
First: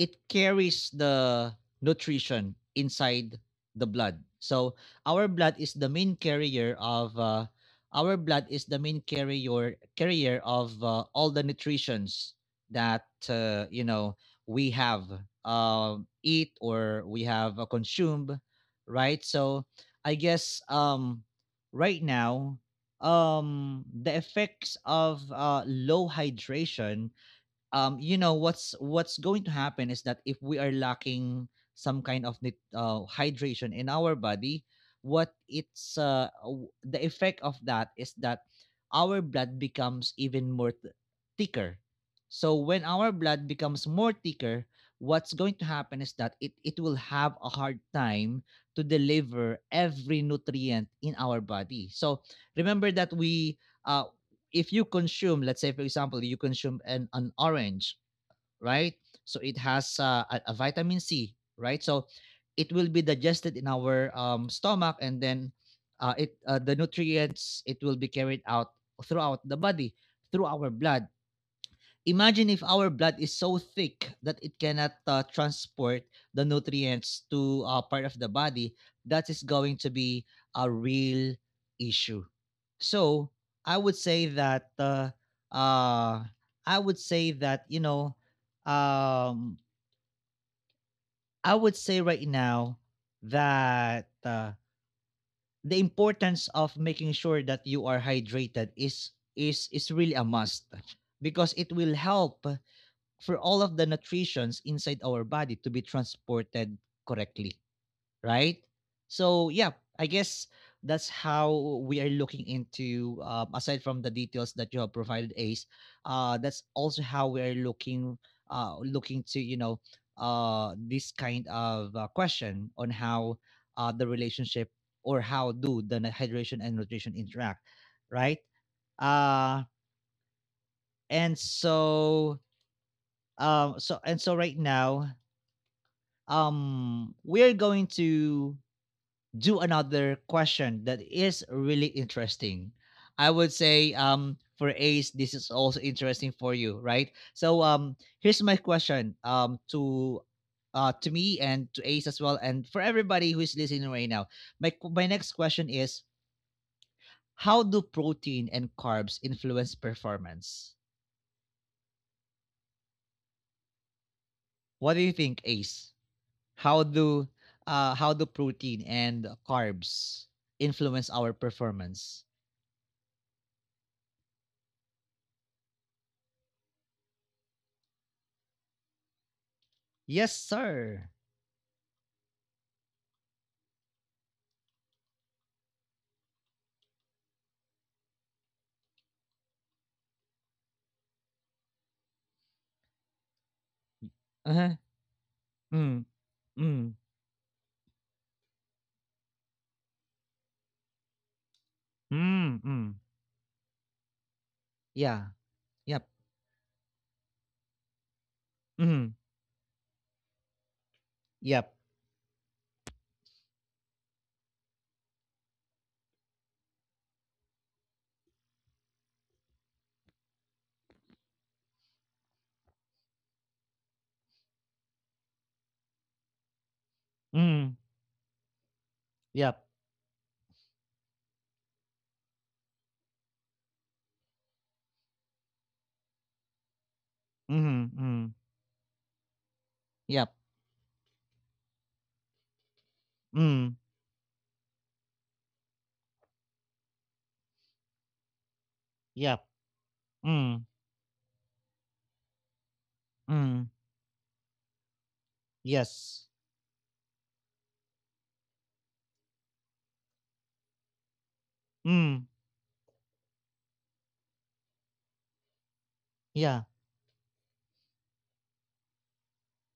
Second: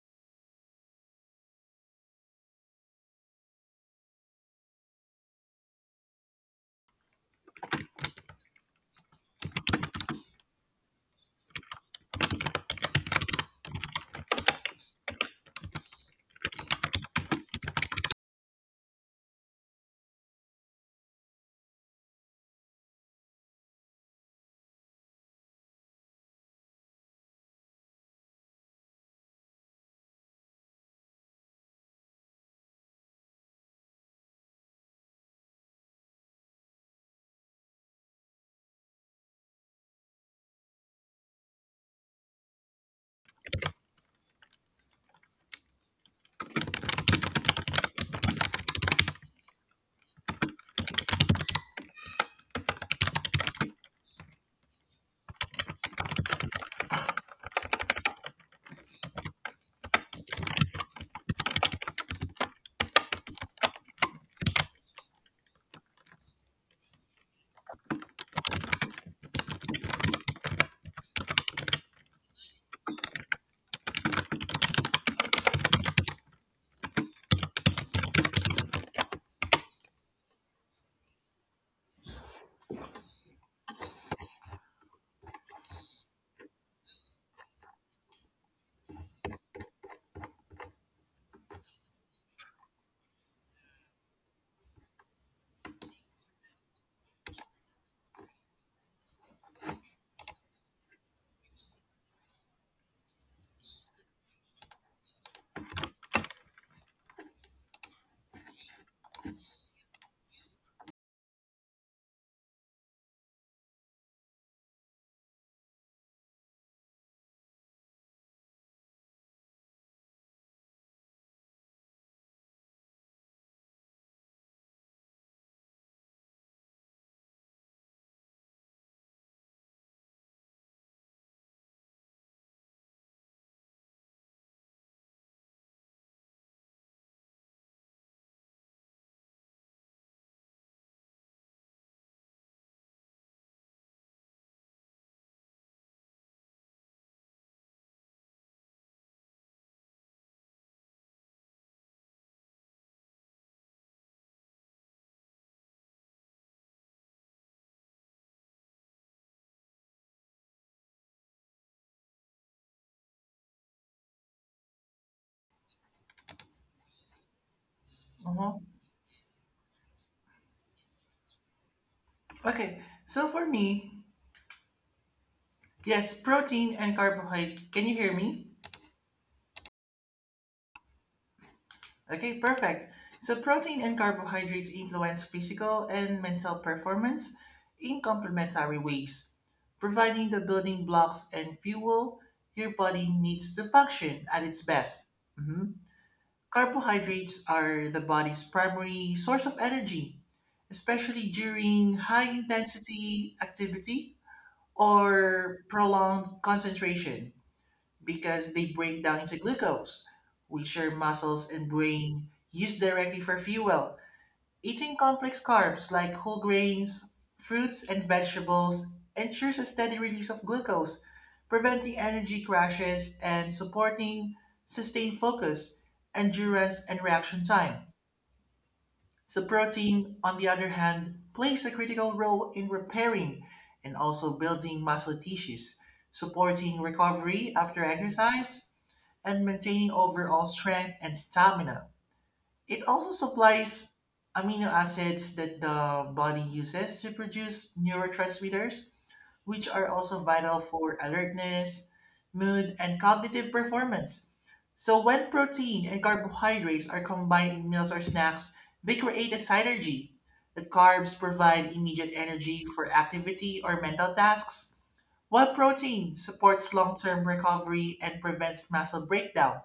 S1: it carries the nutrition inside the blood. So our blood is the main carrier of uh, our blood is the main carrier of all the nutritions that, you know, we have, uh, eat, or we have, consumed, right? So I guess, right now, the effects of low hydration, what's going to happen is that, if we are lacking some kind of, hydration in our body, the effect of that is that our blood becomes even more thicker. So when our blood becomes more thicker, what's going to happen is that, it will have a hard time to deliver every nutrient in our body. So remember that, we uh, if you consume, let's say, for example, you consume an orange, right? So it has, a vitamin C, right? So it will be digested in our, stomach, and then, it the nutrients, it will be carried out throughout the body through our blood. Imagine if our blood is so thick that it cannot, transport the nutrients to a part of the body. That is going to be a real issue. So I would say that uh, I would say that you know um, I would say right now that the importance of making sure that you are hydrated is really a must because it will help for all of the nutritions inside our body to be transported correctly, right? So yeah, I guess that's how we are looking into aside from the details that you have provided, Ace. That's also how we are looking looking to you know this kind of question on how the relationship or how do hydration and nutrition interact, right? Uh, and so um, so and so right now we're going to do another question that is really interesting. I would say for Ace this is also interesting for you, right? So here's my question, to me and to Ace as well and for everybody who is listening right now. My next question is, how do protein and carbs influence performance? What do you think, Ace? How do how do
S2: Uh-huh.
S1: protein and carbs influence our performance?
S2: Okay, so for me, yes, protein and carbohydrate. Can you hear me?
S1: Yes, sir.
S2: Okay, perfect. So protein and carbohydrates influence physical and mental performance in complementary ways, providing the building blocks and fuel your body needs to function at its
S1: Uh-huh.
S2: best. Mhm.
S1: Mm, mm,
S2: Carbohydrates are the body's primary source of energy, especially during high
S1: mm, mm,
S2: intensity activity
S1: yeah.
S2: or
S1: Yep.
S2: prolonged concentration because they break
S1: mm,
S2: down into glucose, which your muscles and
S1: Yep.
S2: brain use directly for fuel. Eating complex carbs like whole grains, fruits, and vegetables ensures a steady release of glucose, preventing energy crashes and supporting sustained focus, endurance, and reaction
S1: mm,
S2: time. So,
S1: Yep.
S2: protein, on the other hand, plays a critical role in repairing and also building muscle tissues, supporting recovery
S1: mm,
S2: after
S1: mm,
S2: exercise and maintaining
S1: Yep.
S2: overall strength and stamina. It also
S1: mm,
S2: supplies amino acids that the body uses to produce neurotransmitters,
S1: Yep.
S2: which are also
S1: mm,
S2: vital for alertness, mood, and cognitive
S1: mm,
S2: performance. So, when protein and
S1: Yes.
S2: carbohydrates are combined in meals or snacks, they create a synergy. The carbs provide
S1: mm,
S2: immediate energy for activity or mental tasks, while protein
S1: Yeah.
S2: supports long term recovery and prevents muscle breakdown.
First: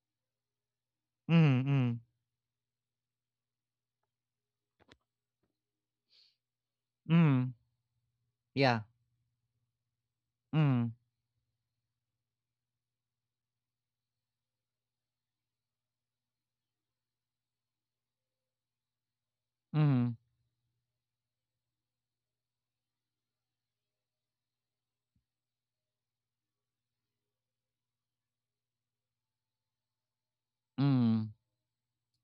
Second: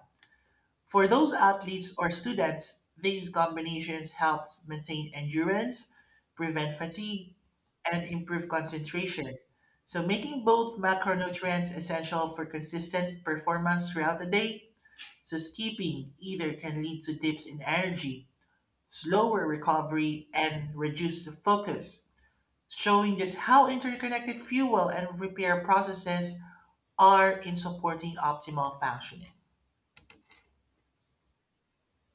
S2: For those
S1: mm,
S2: athletes
S1: mm,
S2: or students, these combinations helps maintain endurance, prevent fatigue,
S1: mm,
S2: and improve
S1: Yeah.
S2: concentration. So making both
S1: mm,
S2: macronutrients essential for consistent performance throughout the day, so skipping either can lead to dips in energy, slower
S1: mm,
S2: recovery, and reduced focus, showing just how interconnected fuel and repair processes are in supporting optimal functioning.
S1: mm.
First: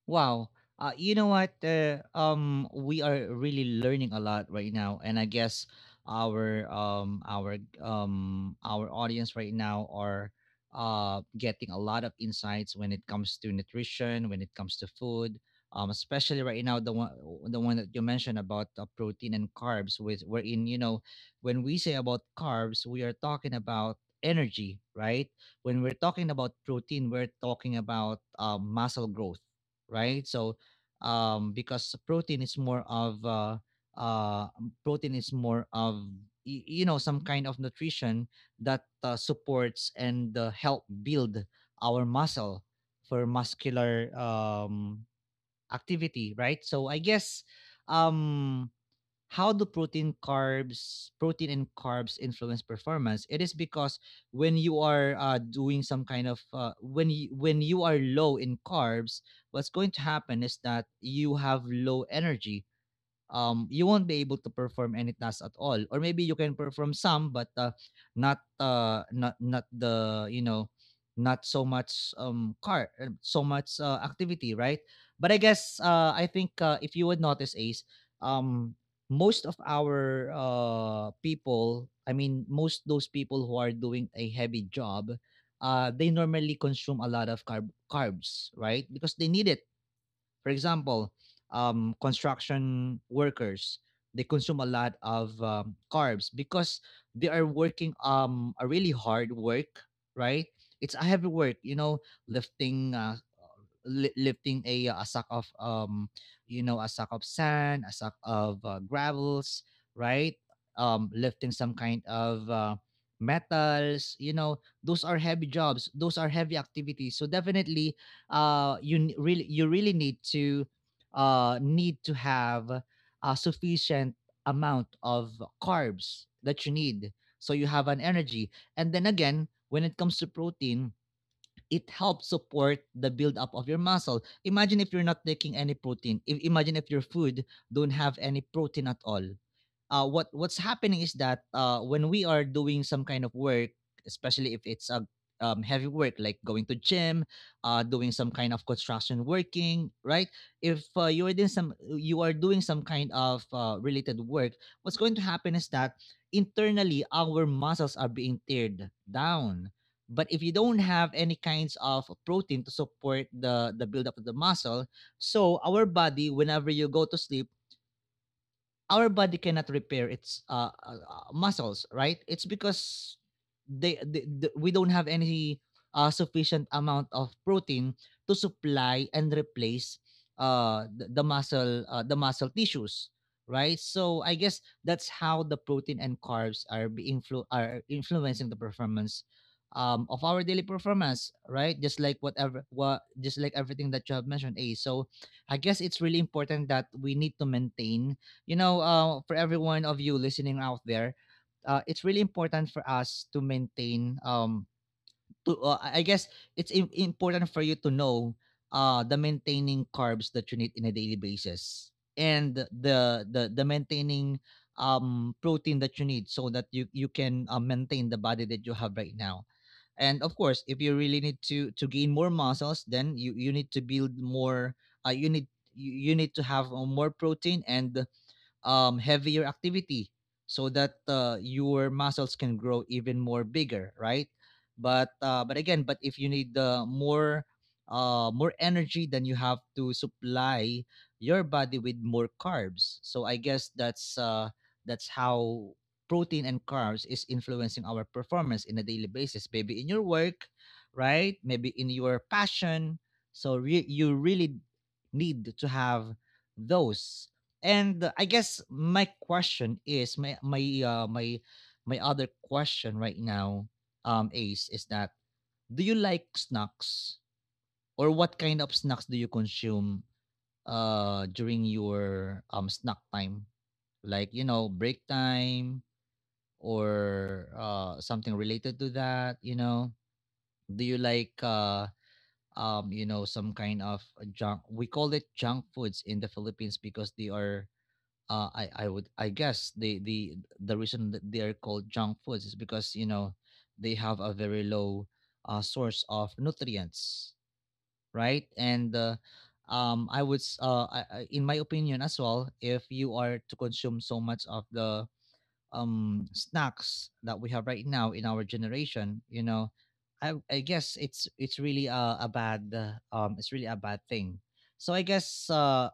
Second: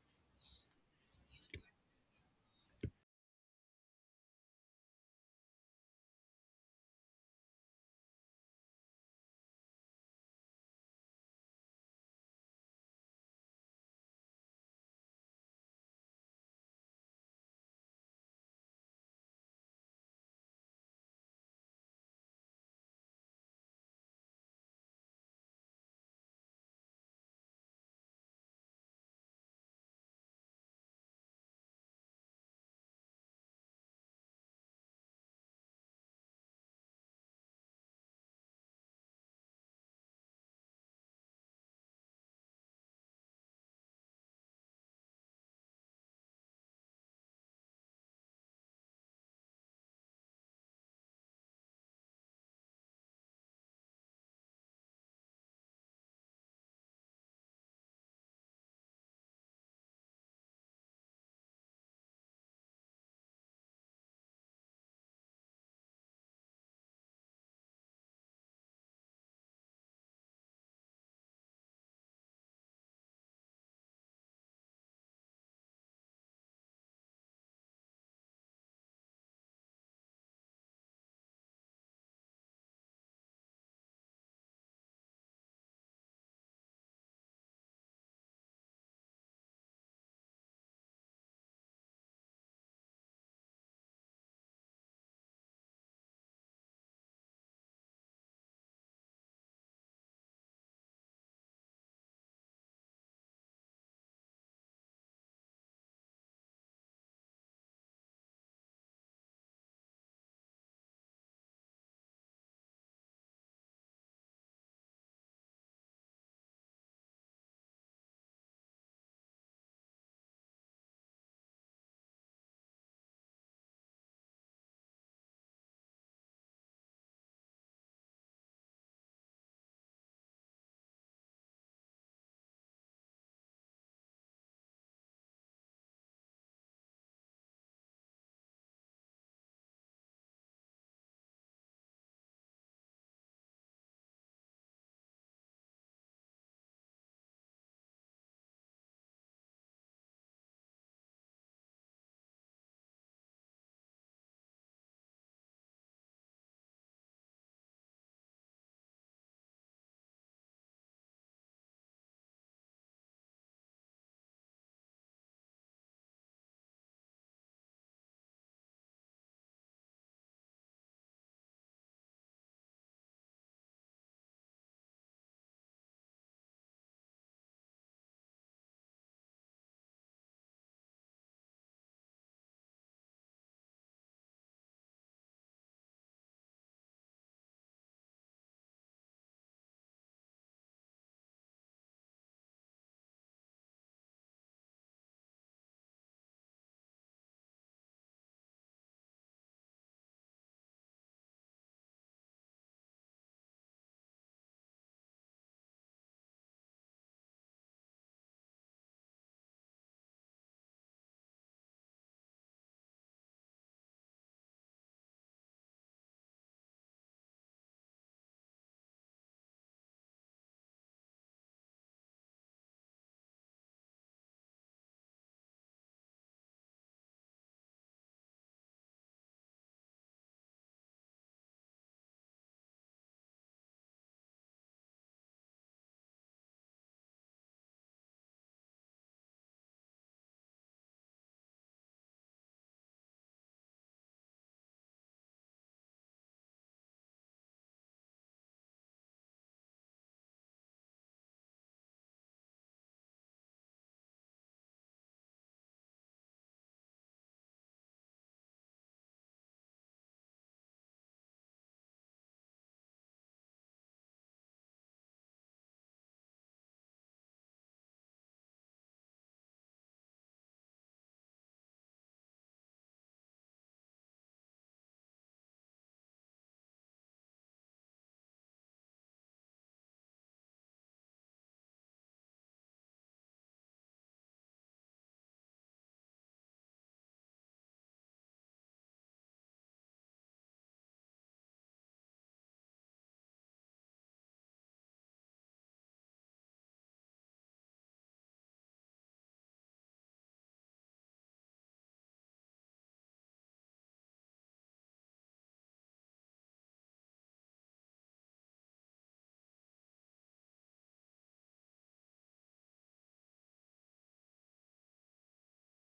S1: Wow. You know what? We are really learning a lot right now, and I guess our our audience right now are getting a lot of insights when it comes to nutrition, when it comes to food. Especially right now, the one that you mentioned about protein and carbs, with wherein you know, when we say about carbs, we are talking about energy, right? When we're talking about protein, we're talking about muscle growth, right? So because uh, protein is more of some kind of nutrition that supports and help build our muscle for muscular activity, right? So I guess um, how do protein and carbs influence performance? It is because when you are doing some kind of when when you are low in carbs, what's going to happen is that you have low energy. You won't be able to perform any task at all. Or maybe you can perform some, but not the you know not so much car so much activity, right? But I guess I think if you would notice, Ace, um, most of our people, I mean, most those people who are doing a heavy job, they normally consume a lot of carbs, right? Because they need it. For example, construction workers, they consume a lot of carbs because they are working a really hard work, right? It's a heavy work, you know, lifting lifting a sack of you know a sack of sand, a sack of gravels, right? Lifting some kind of metals, you know, those are heavy jobs. Those are heavy activities. So definitely, you really need to need to have a sufficient amount of carbs that you need so you have an energy. And then again, when it comes to protein, it helps support the buildup of your muscle. Imagine if you're not taking any protein. If, Imagine if your food don't have any protein at all. What what's happening is that when we are doing some kind of work, especially if it's a heavy work like going to gym, doing some kind of construction working, right? If you are doing some kind of related work. What's going to happen is that internally our muscles are being teared down. But if you don't have any kinds of protein to support the buildup of the muscle, so our body, whenever you go to sleep, our body cannot repair its muscles, right? It's because we don't have any sufficient amount of protein to supply and replace the muscle tissues, right? So I guess that's how the protein and carbs are are influencing the performance of our daily performance, right? Just like everything that you have mentioned, A. So I guess it's really important that we need to maintain, you know, for every one of you listening out there, it's really important for us to maintain. To I guess it's important for you to know the maintaining carbs that you need in a daily basis and the maintaining protein that you need so that you can maintain the body that you have right now. And of course, if you really need to gain more muscles, then you need to build more. uh, you need you need to have more protein and heavier activity so that your muscles can grow even more bigger, right? But again, but if you need more energy, then you have to supply your body with more carbs. So I guess that's how protein and carbs is influencing our performance in a daily basis. Maybe in your work, right? Maybe in your passion. So you really need to have those. And I guess my question is, my other question right now, Ace, is that, do you like snacks? Or what kind of snacks do you consume during your snack time? Like, you know, break time or something related to that, you know? Do you like you know, some kind of junk? We call it junk foods in the Philippines because they are I guess the the reason that they are called junk foods is because you know they have a very low source of nutrients, right? And I would I- in my opinion as well, if you are to consume so much of the snacks that we have right now in our generation, you know, I guess it's really a bad it's really a bad thing. So I guess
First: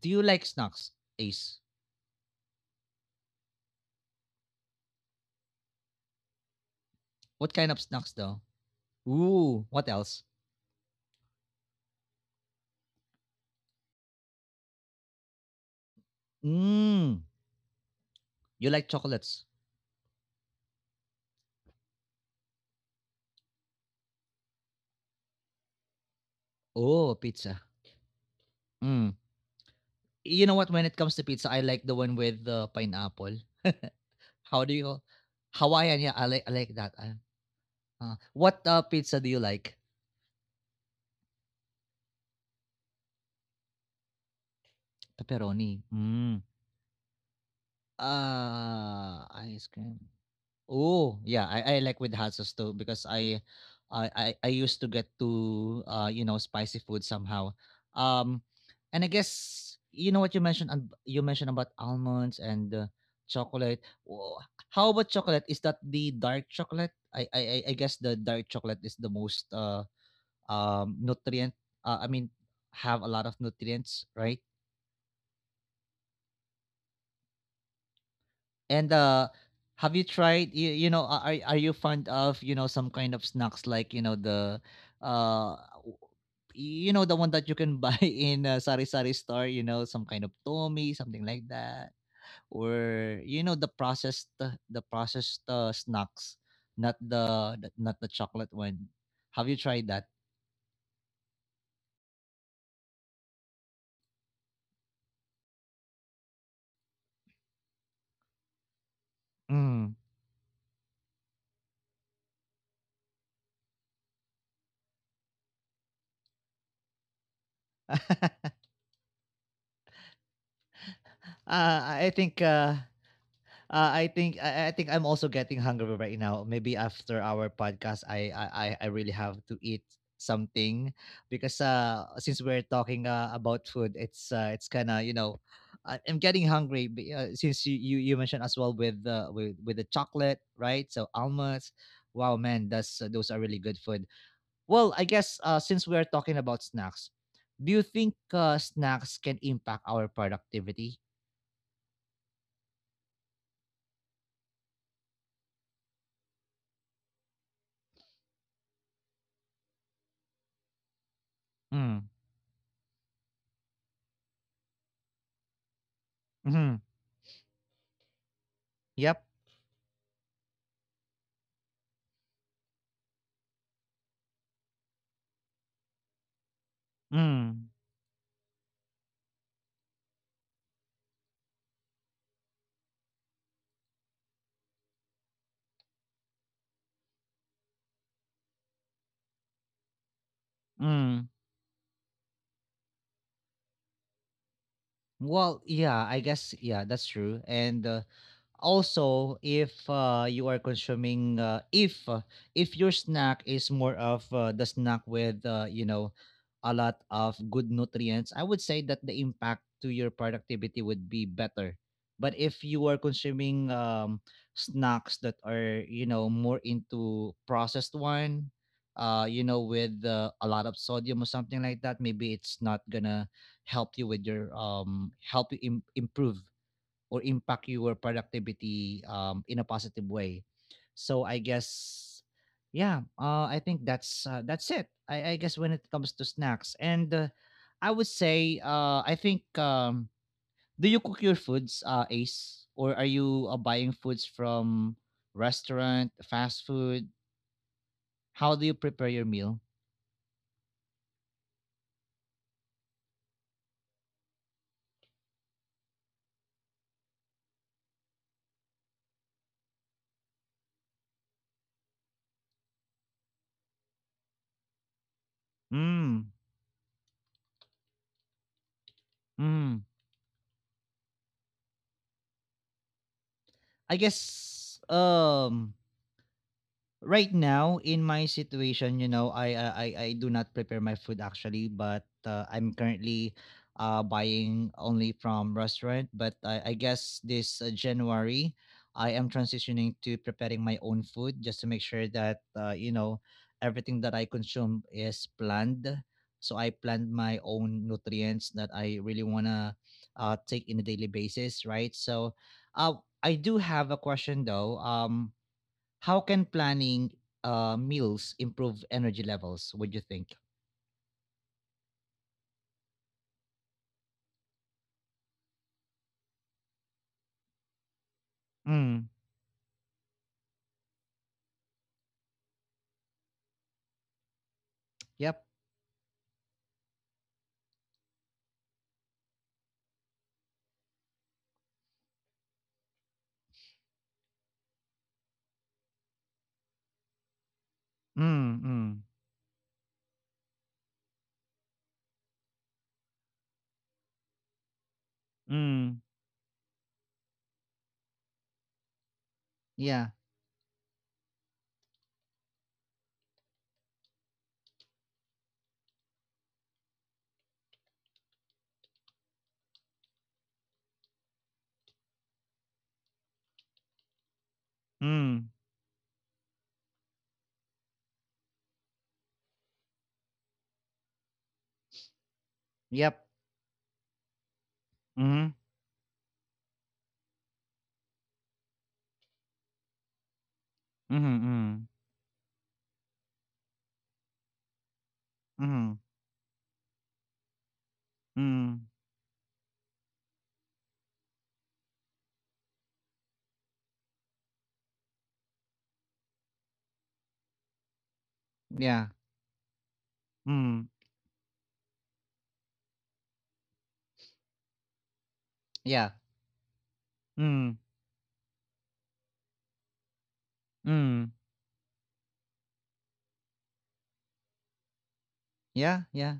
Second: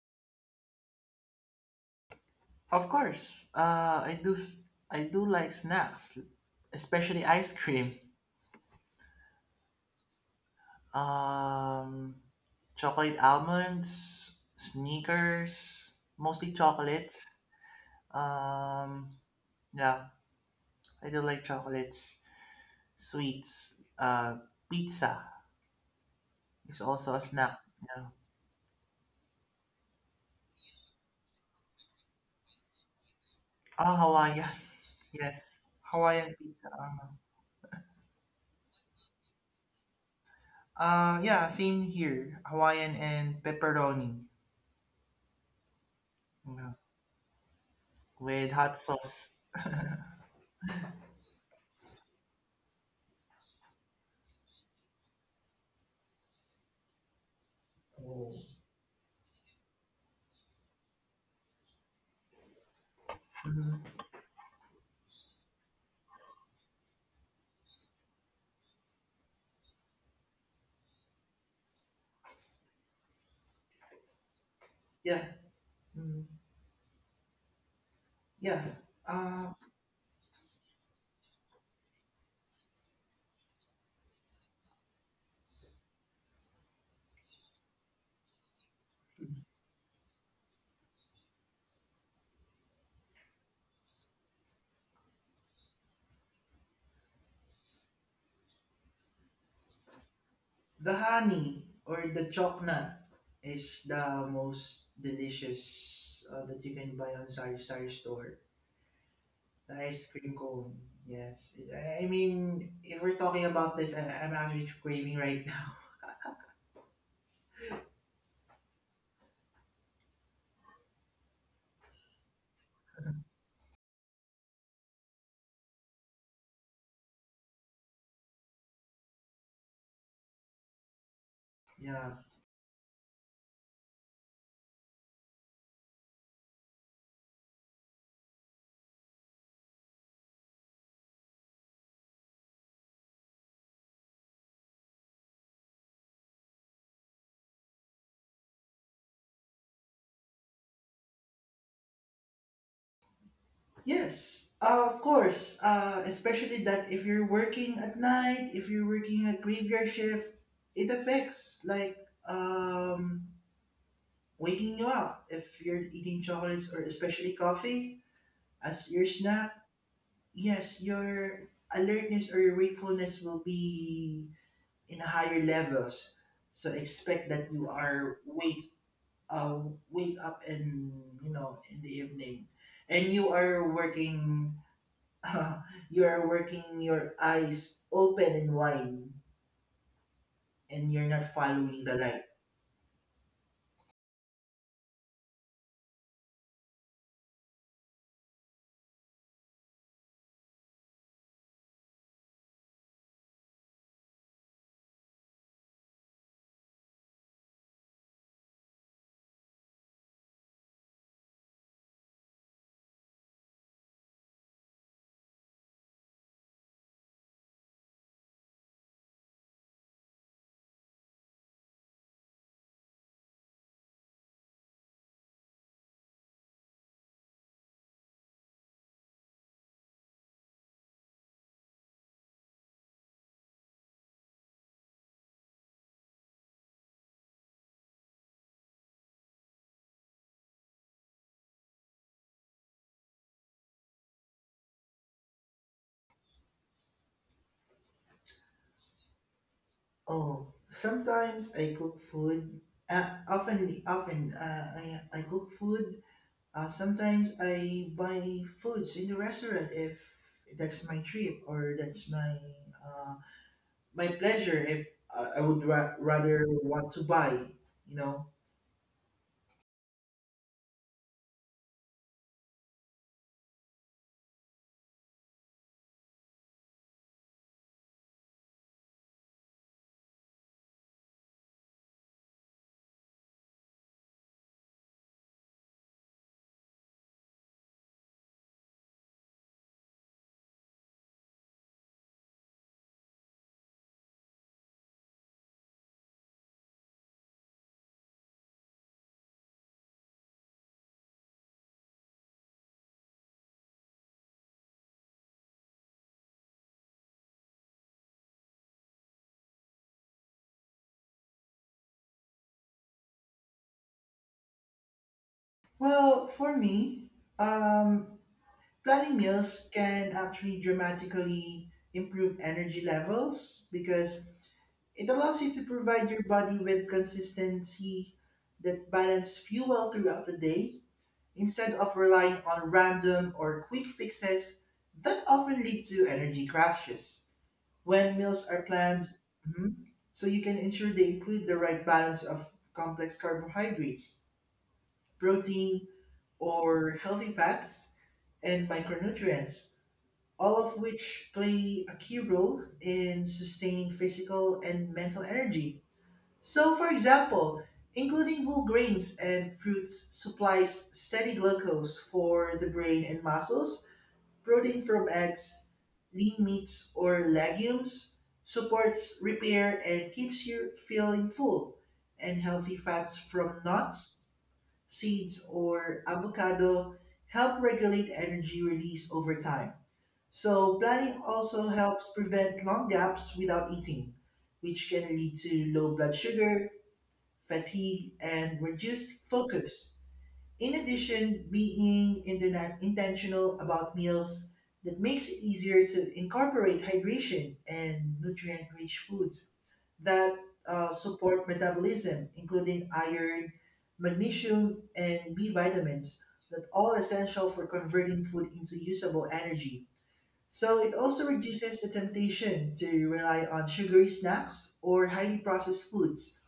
S1: do you like snacks, Ace?
S2: Of course, I do. I do like snacks, especially ice
S1: What kind of
S2: cream.
S1: snacks though? Ooh, what else?
S2: Um, Chocolate almonds, sneakers, mostly
S1: Mm,
S2: chocolates.
S1: you like
S2: Um,
S1: chocolates?
S2: yeah, I do like chocolates, sweets. Pizza is
S1: Oh,
S2: also a
S1: pizza.
S2: snack. Yeah.
S1: Mm. You know what? When it comes to pizza, I like the one with the pineapple. [laughs]
S2: Oh,
S1: How do
S2: Hawaiian. [laughs]
S1: you?
S2: Yes,
S1: Hawaiian, yeah. I
S2: Hawaiian
S1: like that.
S2: pizza. Uh,
S1: What pizza do you like?
S2: uh, yeah, same here. Hawaiian and pepperoni,
S1: Pepperoni. Mm.
S2: yeah, with hot
S1: Uh,
S2: sauce.
S1: ice cream. Oh, yeah, I like with Hatsos too because I used to get to you know spicy food somehow, um,
S2: [laughs]
S1: and I guess you know what you mentioned, and you mentioned about almonds and chocolate.
S2: Mhm.
S1: How about chocolate? Is that the dark chocolate? I guess the dark chocolate is the most nutrient. I mean, have a lot of nutrients, right?
S2: Yeah. Mhm. Yeah.
S1: And
S2: Uh,
S1: have you tried, you know, are are you fond of you know some kind of snacks like you know the uh w- you know the one that you can buy [laughs] in a sari sari store, you know, some kind of tomi something like that, or you know the processed snacks, not not the chocolate one? Have you tried that?
S2: the honey or the chocolate is the most delicious that you can buy on Sari Sari store. The
S1: Mm.
S2: ice cream cone. Yes. I mean, if we're talking about this, I'm actually craving right now. [laughs]
S1: [laughs] uh, i think uh I think I'm also getting hungry right now. Maybe after our podcast, I really have to eat something. Because
S2: Yeah.
S1: since we're talking about food, it's kind of you know I'm getting hungry since you mentioned as well with with the chocolate, right? So almonds. Wow, man, that's those are really good food. Well, I guess since we're talking about snacks, do you think snacks can impact our productivity?
S2: Yes. Of course. Especially that if you're working at night, if you're working at graveyard shift, it affects like
S1: Mm.
S2: um waking you up if you're eating
S1: Hmm,
S2: chocolates
S1: mm-hmm,
S2: or especially coffee as your
S1: yep.
S2: snack. Yes, your alertness or your wakefulness will be in higher levels. So expect that you
S1: Mm.
S2: are wake uh, wake up and you know in the evening, and you are working. [laughs] You are working your eyes open and wide, and you're not
S1: Mm.
S2: following the line.
S1: Well, yeah, I guess, yeah, that's true. And also, if if if your snack is more of the snack with you know a lot of good nutrients, I would say that the impact to your productivity would be better. But if you are consuming snacks that are you know more into processed one, you know with a lot of sodium or something like that, maybe it's not gonna help you with your help you improve or impact your productivity in a positive way. So I guess, yeah, I think that's it. I guess when it comes to snacks, and I would say, I think, do you cook your foods, Ace, or are you buying foods from restaurant, fast food? How do you prepare your meal?
S2: Oh, sometimes I cook food. Often, often, I cook food. Sometimes I buy foods in the restaurant if that's my trip or that's my uh, my pleasure. If I would
S1: Mm,
S2: rather want to buy, you know.
S1: mm. I guess, right now, in my situation, you know, I do not prepare my food actually, but I'm currently buying only from restaurant. But I guess this January, I am transitioning to preparing my own food just to make sure that you know everything that I consume is planned. So I planned my own nutrients that I really wanna take in a daily basis, right? So, uh, I do have a question though. How can planning meals improve energy levels? Would you think?
S2: Well, for me, um, planning
S1: Mm.
S2: meals can actually dramatically improve energy levels because it allows you
S1: Yep.
S2: to provide your body with consistency that balance fuel throughout the day instead of relying on random or quick fixes that often lead to energy crashes. When meals are
S1: Mm.
S2: planned,
S1: Mm.
S2: mhm, so you can ensure they include the right balance of complex carbohydrates, protein,
S1: Mm.
S2: or healthy fats, and micronutrients,
S1: Yeah.
S2: all of which play a key role in sustaining physical and mental energy. So, for example, including whole grains and fruits supplies steady glucose for the brain and muscles, protein from
S1: Mm.
S2: eggs, lean meats, or legumes supports repair and keeps you feeling full, and healthy fats
S1: Yep.
S2: from nuts, seeds,
S1: Mm.
S2: or avocado help regulate energy release over time. So, planning
S1: Mm.
S2: also
S1: Mm.
S2: helps prevent long gaps without eating, which can lead to low
S1: Mm.
S2: blood sugar, fatigue, and
S1: Mm.
S2: reduced focus. In addition, being intentional about meals that makes it easier to incorporate hydration and nutrient-rich
S1: Yeah.
S2: foods that
S1: Mm.
S2: support metabolism, including iron, magnesium, and B
S1: Yeah.
S2: vitamins, that all essential for
S1: Mm.
S2: converting food into usable energy. So it also
S1: Mm.
S2: reduces the temptation to rely on sugary snacks or highly processed
S1: Yeah. Yeah.
S2: foods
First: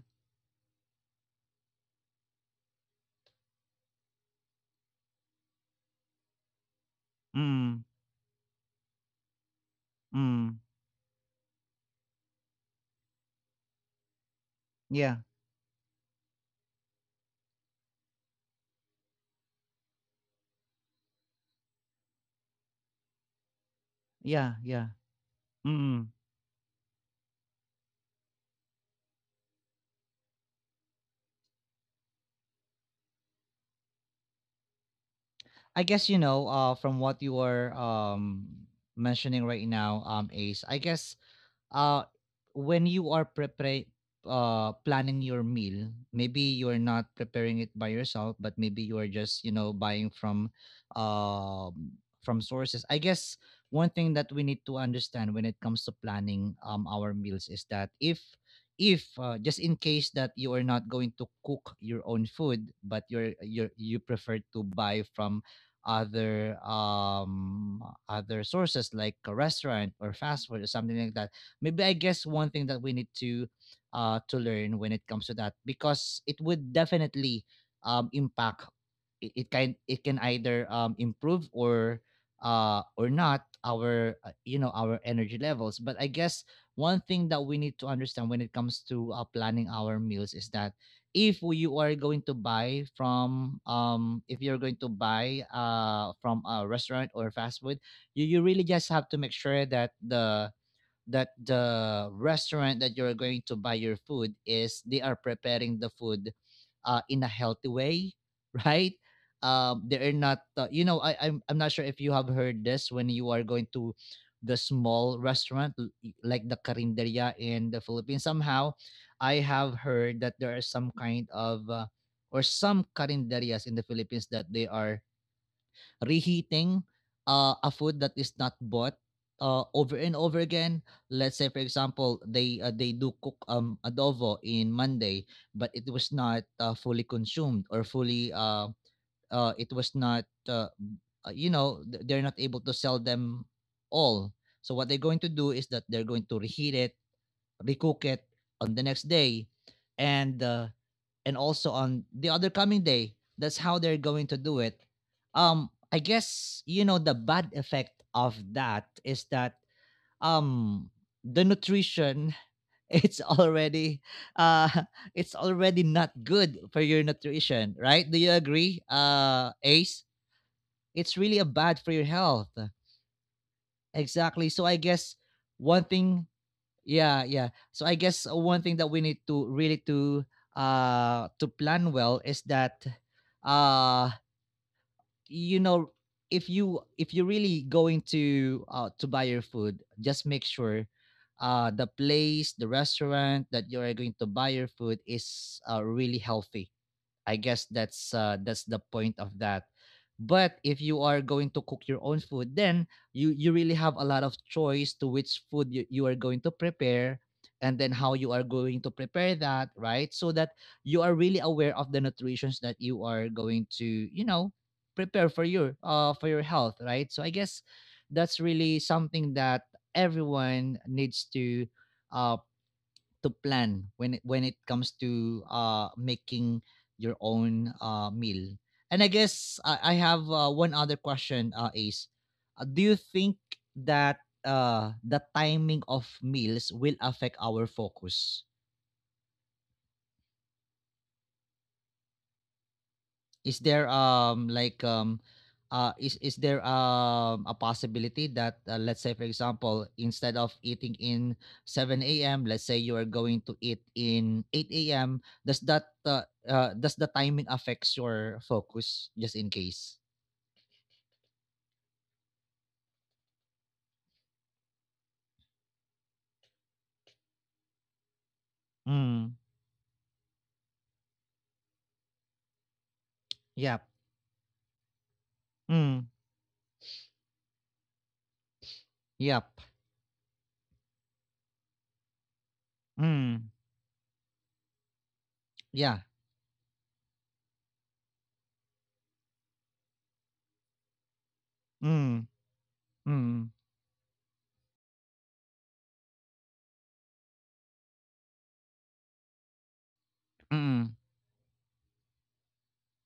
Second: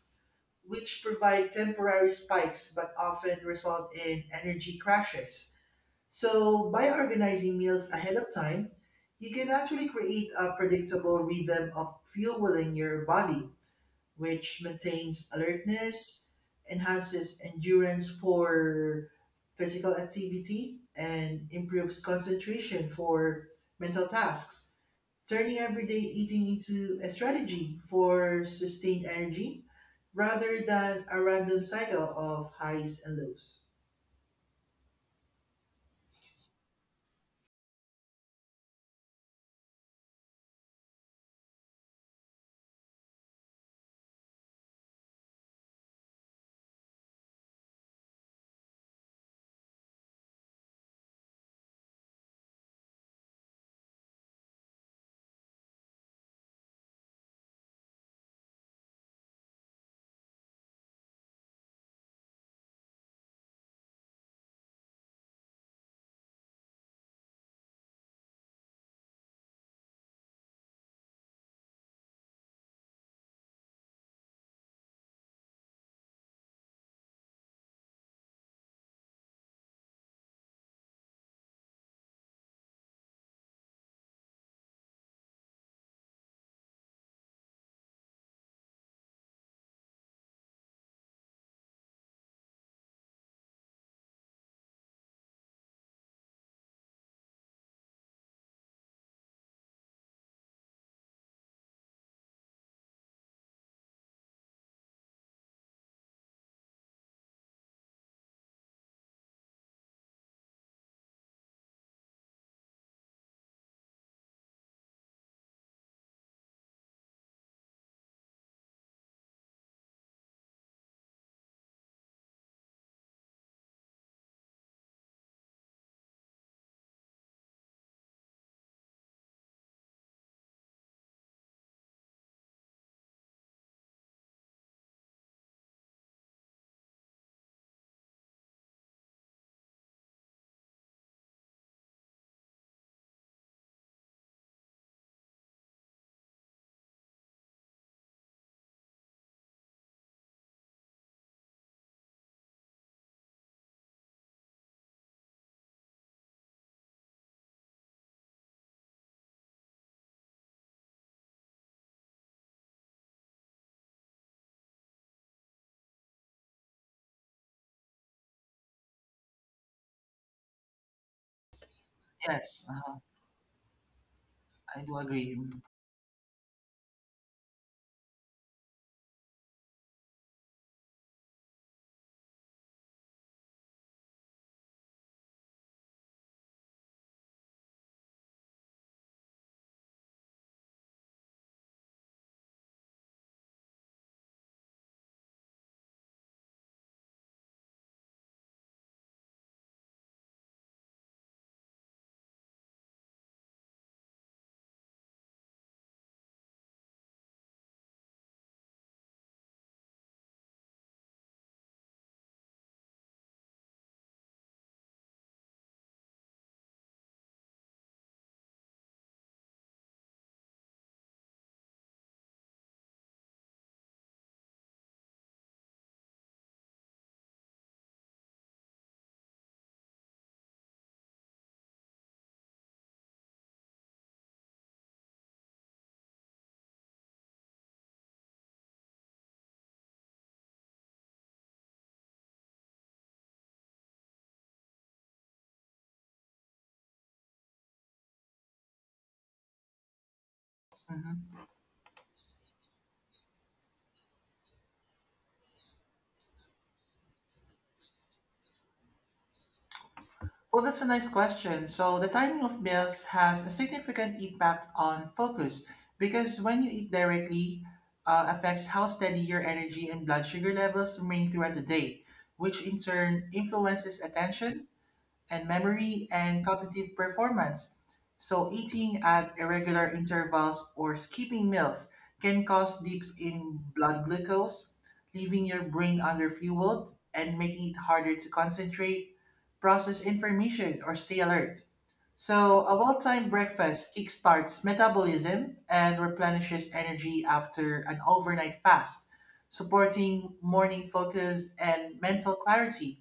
S2: which provide temporary spikes but often result in energy crashes. So, by organizing
S1: Mm.
S2: meals ahead of time, you can actually create a
S1: Mm.
S2: predictable rhythm of fueling your body which
S1: Yeah.
S2: maintains alertness, enhances endurance for physical activity, and improves concentration for mental
S1: Yeah.
S2: tasks,
S1: Yeah.
S2: turning everyday
S1: Mm.
S2: eating into a strategy for sustained energy rather than a random cycle of highs and lows.
S1: I guess you know from what you were mentioning right now, Ace. I guess uh when you are preparing planning your meal, maybe you're not preparing it by yourself, but maybe you are just you know buying um from sources. I guess one thing that we need to understand when it comes to planning our meals is that if just in case that you are not going to cook your own food but you prefer to buy from other other sources like a restaurant or fast food or something like that, maybe I guess one thing that we need to learn when it comes to that, because it would definitely impact, it can it can either improve or not our you know our energy levels. But I guess one thing that we need to understand when it comes to planning our meals is that if you are going to buy from if you're going to buy from a restaurant or fast food, you really just have to make sure that the restaurant that you're going to buy your food is they are preparing the food in a healthy way, [laughs] right? They are not, you know, I'm not sure if you have heard this when you are going to the small restaurant like the Carinderia in the Philippines. Somehow, I have heard that there are some kind of or some Carinderias in the Philippines that they are reheating a food that is not bought over and over again. Let's say, for example, they do cook adobo in Monday, but it was not fully consumed or fully it was not you know, they're not able to sell them all. So what they're going to do is that they're going to reheat it, recook it on the next day, and uh, and also on the other coming day. That's how they're going to do it. I guess you know the bad effect of that is that um the nutrition [laughs] it's already uh [laughs] it's already not good for your nutrition, right? Do you agree, Ace? It's really a bad for your health.
S2: Yes,
S1: Exactly. So I
S2: I do
S1: guess
S2: agree.
S1: one thing, yeah, yeah. So I guess one thing that we need to really to plan well is that uh you know, if you're really going to buy your food, just make sure the place, the restaurant that you are going to buy your food is really healthy. I guess that's the point of that. But if you are going to cook your own food, then you really have a lot of choice to which food you are going to prepare, and then how you are going to prepare that, right? So that you are really aware of the nutritions that you are going to, you know, prepare for your health, right? So I guess that's really something that everyone needs um to plan when when it comes to making your own meal. And I guess I have one other question, Ace. Do you think that the timing of meals will affect our focus? Is there is there a possibility that let's say for example instead of eating in
S2: Mhm.
S1: 7 a.m., let's say you are going to eat in 8 a.m.? Does that does the timing affects your focus just in case?
S2: Well, that's a nice question. So, the timing of meals has a significant impact on focus because when you eat directly, affects how steady
S1: Mm.
S2: your energy and blood sugar levels remain throughout the day, which in turn
S1: Yep.
S2: influences attention and
S1: Mm.
S2: memory and cognitive performance. So, eating at
S1: Yep.
S2: irregular intervals or skipping meals can cause dips
S1: Mm.
S2: in blood glucose, leaving your
S1: Yeah.
S2: brain underfueled and making it harder to concentrate process information, or stay alert.
S1: Mm.
S2: So, a well timed
S1: Mm.
S2: breakfast kickstarts metabolism and replenishes energy after an overnight fast, supporting morning
S1: Mm.
S2: focus and mental clarity.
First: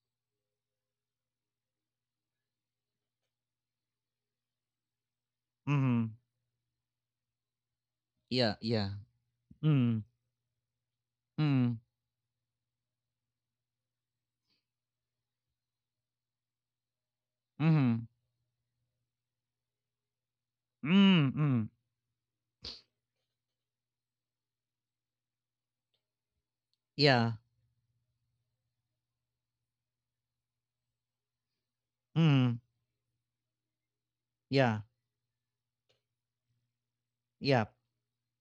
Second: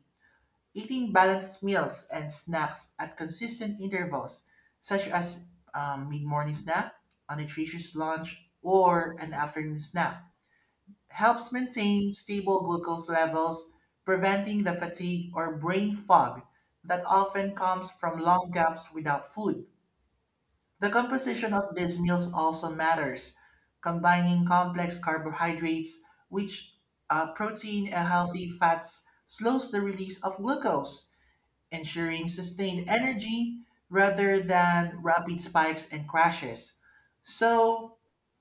S2: Eating balanced meals and snacks at consistent intervals, such as
S1: Mm.
S2: mid morning snack, a nutritious lunch,
S1: Yeah. Yeah.
S2: or an afternoon
S1: Mm.
S2: snack helps
S1: Mm.
S2: maintain stable glucose levels, preventing the fatigue or brain fog that often comes
S1: Mm.
S2: from long gaps without food. The
S1: Mm.
S2: composition
S1: Mm.
S2: of these meals also matters, combining complex carbohydrates, which
S1: Yeah.
S2: protein and healthy fats slows the release of glucose, ensuring
S1: Mm.
S2: sustained energy rather
S1: Yeah.
S2: than rapid spikes and crashes.
S1: Yeah.
S2: So,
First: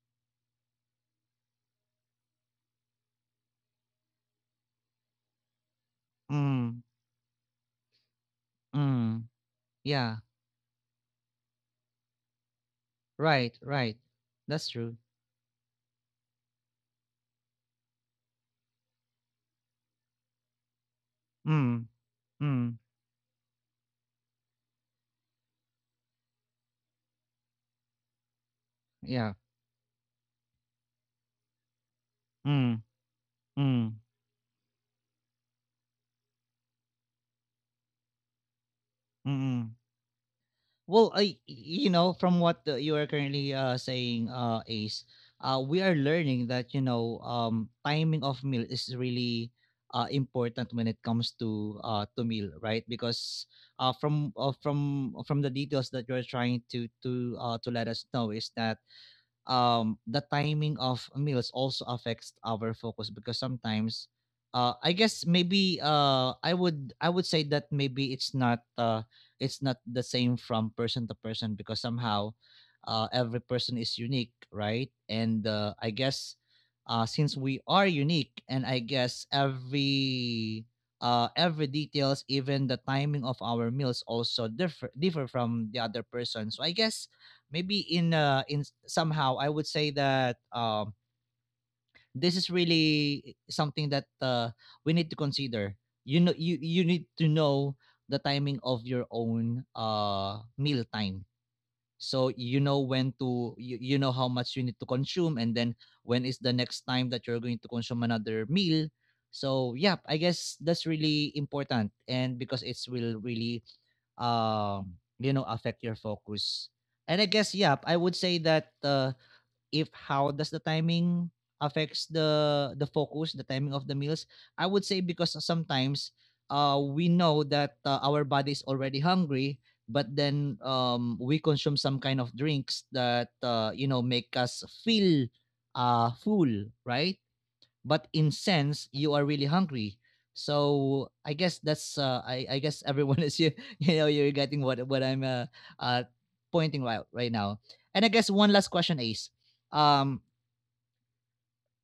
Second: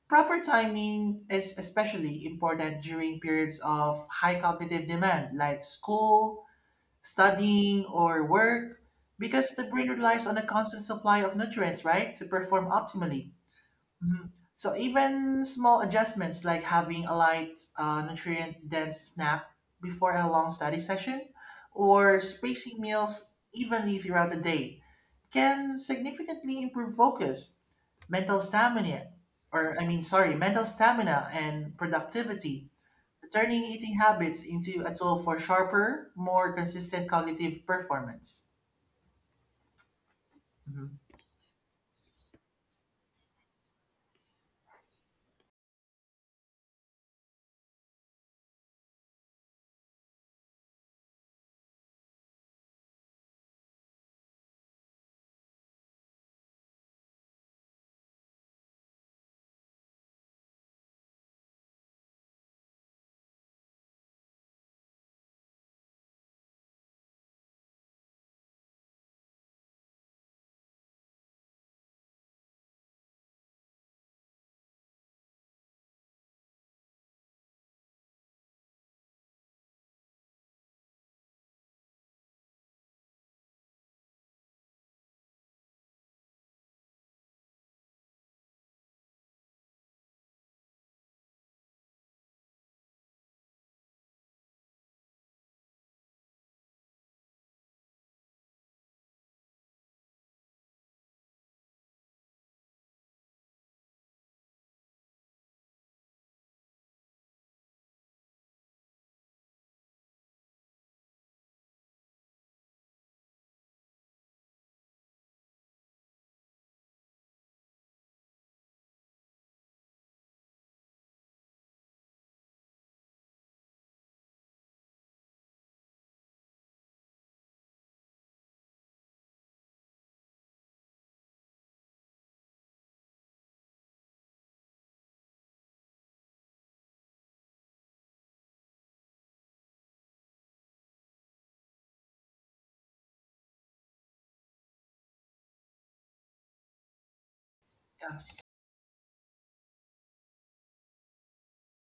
S2: proper timing is especially important during periods of high cognitive demand, like school,
S1: Mm,
S2: studying, or work,
S1: mm,
S2: because the brain
S1: yeah,
S2: relies on a constant supply of nutrients, right, to perform optimally.
S1: right, right.
S2: Mhm.
S1: That's
S2: So
S1: true.
S2: even small adjustments like having a light, nutrient-dense snack before a long study session,
S1: Mm,
S2: or
S1: mm,
S2: spacing meals evenly throughout the day, can significantly improve focus, mental stamina,
S1: yeah,
S2: or I mean, sorry, mental stamina and productivity,
S1: mm,
S2: turning
S1: mm,
S2: eating habits into a tool for sharper, more consistent cognitive performance.
S1: mm. Mm.
S2: Mhm.
S1: Well, I, you know, from what you are currently saying, Ace, we are learning that you know, timing of meal is really important when it comes to meal, right? Because from the details that you're trying to to let us know is that the timing of meals also affects our focus, because sometimes I guess maybe I would say that maybe it's not the same from person to person, because somehow every person is unique, right? And I guess since we are unique and I guess every details, even the timing of our meals, also differ differ from the other person. So I guess maybe in somehow I would say that this is really something that we need to consider. You know, you need to know the timing of your own meal time, so you know when to you, you know how much you need to consume, and then when is the next time that you're going to consume another meal. So yeah, I guess that's really important, and because it will really you know affect your focus. And I guess yeah I would say that if how does the timing affects the focus, the timing of the meals, I would say, because sometimes we know that our body is already hungry, but then we consume some kind of drinks that you know make us feel full, right? But in sense you are really hungry. So I guess that's I guess [laughs] everyone is you [laughs] you know you're getting what I'm uh pointing right right now. And I guess one last question is um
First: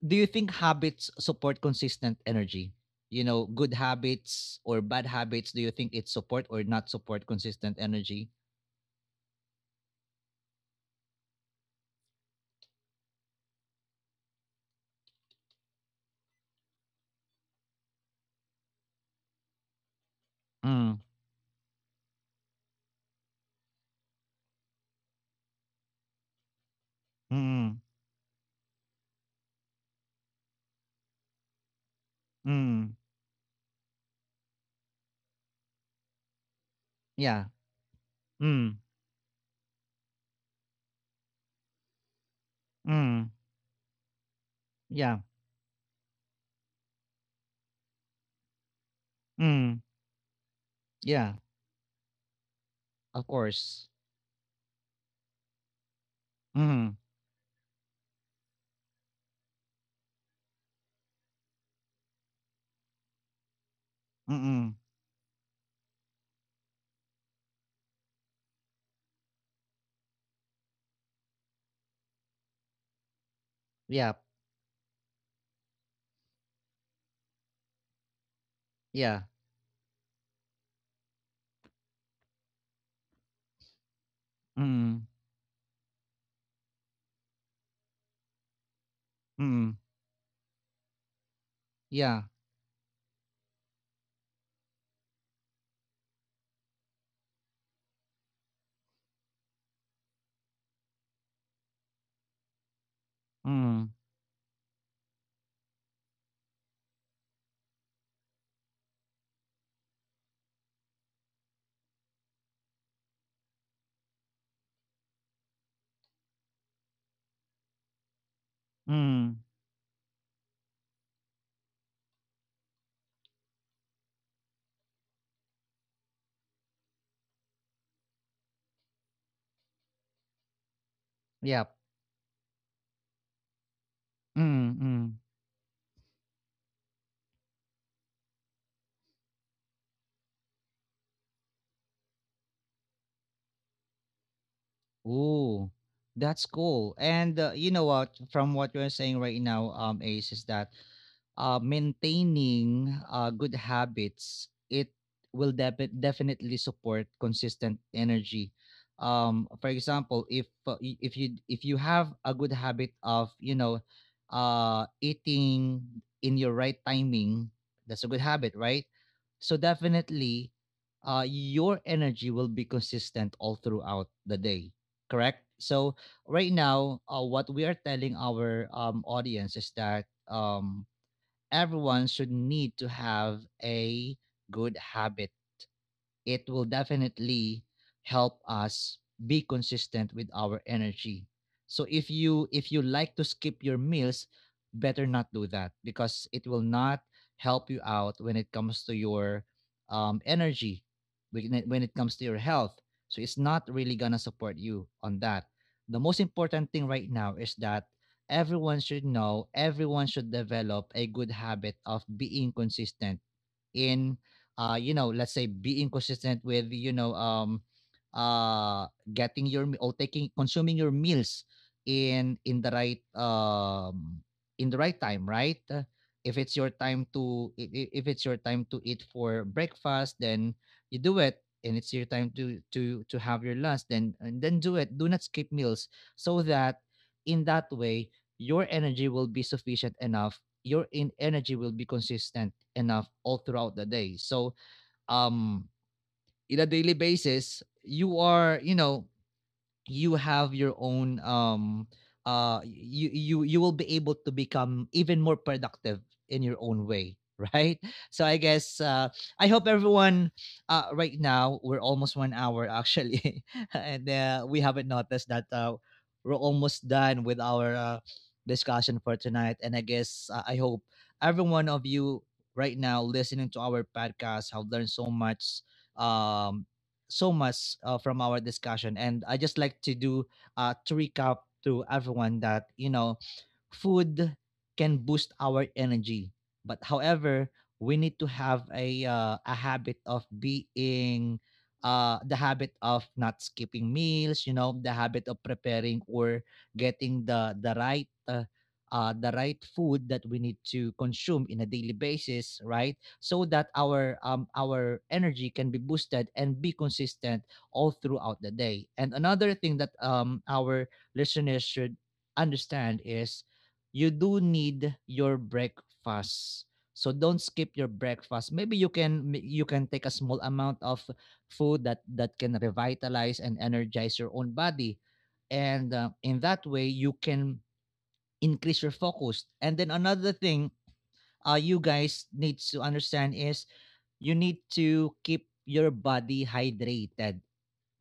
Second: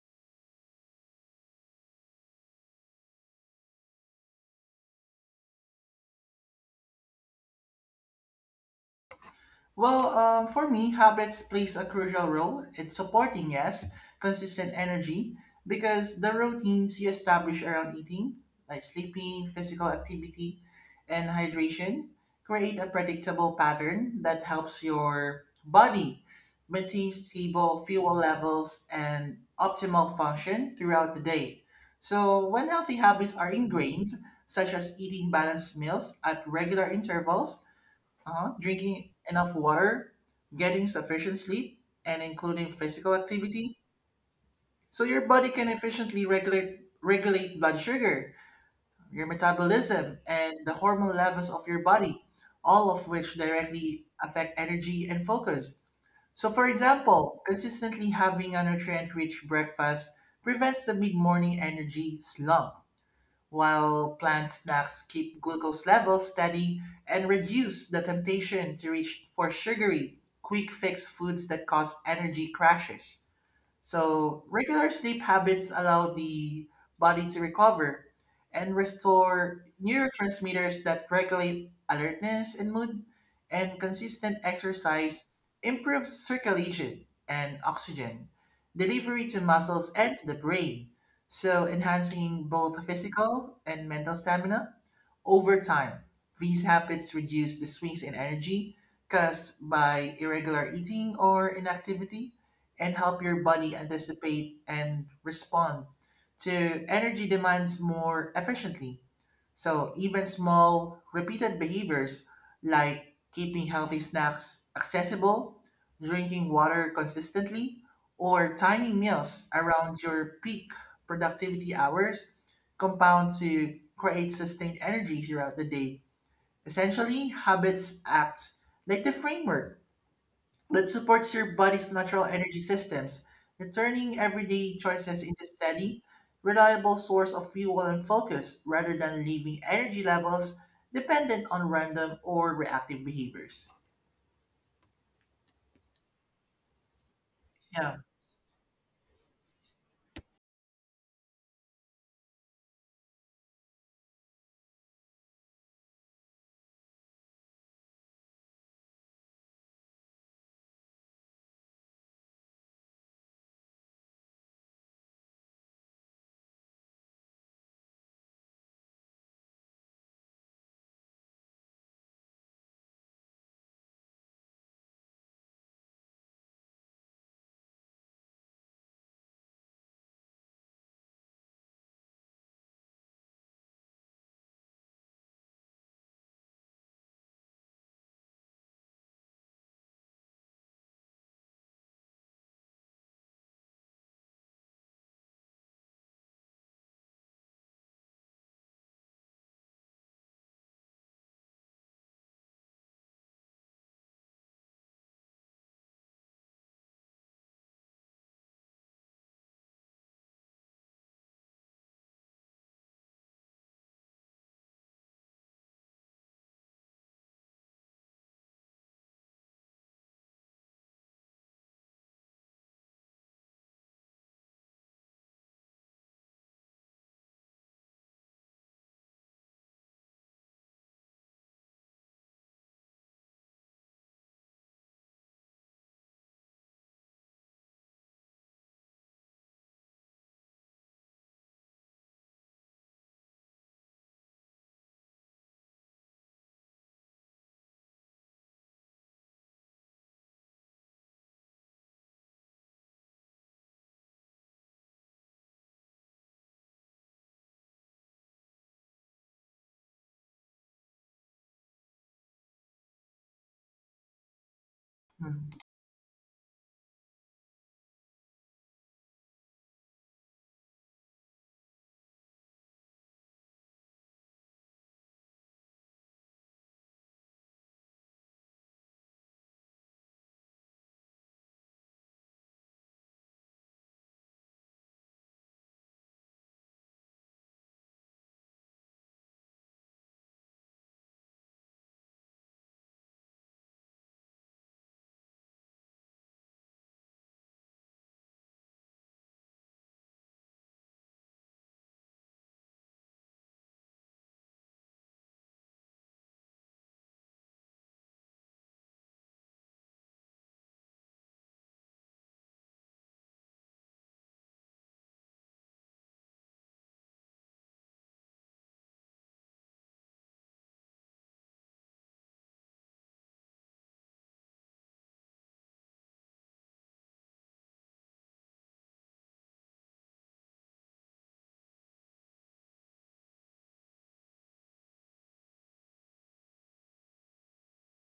S1: do you think habits support consistent energy? You know, good habits or bad habits, do you think it support or not support consistent energy?
S2: Well, for me, habits plays a crucial role. It's supporting, yes, consistent energy because the routines you establish around eating, like sleeping, physical activity,
S1: Mm,
S2: and hydration, create a predictable pattern that helps your body maintain
S1: mm,
S2: stable fuel levels and optimal function throughout the day. So, when
S1: mm,
S2: healthy habits are ingrained, such as eating balanced meals at regular
S1: yeah,
S2: intervals,
S1: mm,
S2: drinking enough water, getting sufficient sleep, and including physical
S1: mm,
S2: activity, so
S1: yeah,
S2: your body can efficiently regulate blood sugar, your
S1: mm,
S2: metabolism, and the hormone
S1: yeah,
S2: levels of your body, all of
S1: of
S2: which
S1: course,
S2: directly affect energy and focus. So, for
S1: mm,
S2: example, consistently having a nutrient-rich breakfast prevents the mid-morning energy slump while
S1: mm,
S2: plant
S1: mm,
S2: snacks keep glucose levels steady and reduce the temptation to reach for sugary, quick fix foods that cause energy crashes.
S1: yeah.
S2: So, regular sleep habits allow the body to recover and
S1: Yeah.
S2: restore neurotransmitters that regulate alertness and mood, and consistent
S1: Mm.
S2: exercise improves circulation and oxygen delivery to
S1: Mm.
S2: muscles and to the brain, so
S1: Yeah.
S2: enhancing both physical and mental stamina. Over time, these habits reduce the swings in energy caused by irregular eating or inactivity and help your body
S1: Mm.
S2: anticipate and respond to energy demands more efficiently. So even small, repeated behaviors like keeping healthy snacks accessible, drinking water consistently, or timing meals
S1: Mm.
S2: around your peak productivity hours compound to create sustained energy throughout the day. Essentially, habits act like the framework that supports your body's
S1: Yep.
S2: natural energy systems, and turning everyday
S1: Mm.
S2: choices into
S1: Mm.
S2: steady, reliable source of fuel and focus rather than leaving energy levels dependent on random or reactive behaviors.
S1: Ooh, that's cool. And
S2: Yeah.
S1: you know what? From what you're saying right now, Ace, is that maintaining good habits, it will definitely support consistent energy. For example, if you if you have a good habit of you know eating in your right timing, that's a good habit, right? So definitely, your energy will be consistent all throughout the day. Correct. So right now, what we are telling our audience is that everyone should need to have a good habit. It will definitely help us be consistent with our energy. So if you like to skip your meals, better not do that, because it will not help you out when it comes to your energy, when when it comes to your health. So it's not really gonna support you on that. The most important thing right now is that everyone should know, everyone should develop a good habit of being consistent in you know, let's say being consistent with you know uh getting your or taking consuming your meals in in the right um in the right time, right? If it's your time to if it's your time to eat for breakfast, then you do it. And it's your time to to have your lunch, then and then do it. Do not skip meals, so that in that way your energy will be sufficient enough, your in energy will be consistent enough all throughout the day. So um in a daily basis, you are, you have your own you will be able to become even more productive in your own way [laughs] right. So I guess, I hope everyone, right now we're almost 1 hour actually [laughs] and we haven't noticed
S2: Mhm.
S1: that we're almost done with our discussion for tonight. And I hope every one of you right now listening to our podcast have learned so much, um from our discussion. And I just like to do to recap to everyone that, food can boost our energy, but however, we need to have a habit of being the habit of not skipping meals, you know, the habit of preparing or getting the right the right food that we need to consume in a daily basis, right? So that our energy can be boosted and be consistent all throughout the day. And another thing that, our listeners should understand is you do need your breakfast. So don't skip your breakfast. Maybe you can take a small amount of food that can revitalize and energize your own body, and in that way you can increase your focus. And then another thing, you guys needs to understand is you need to keep your body hydrated.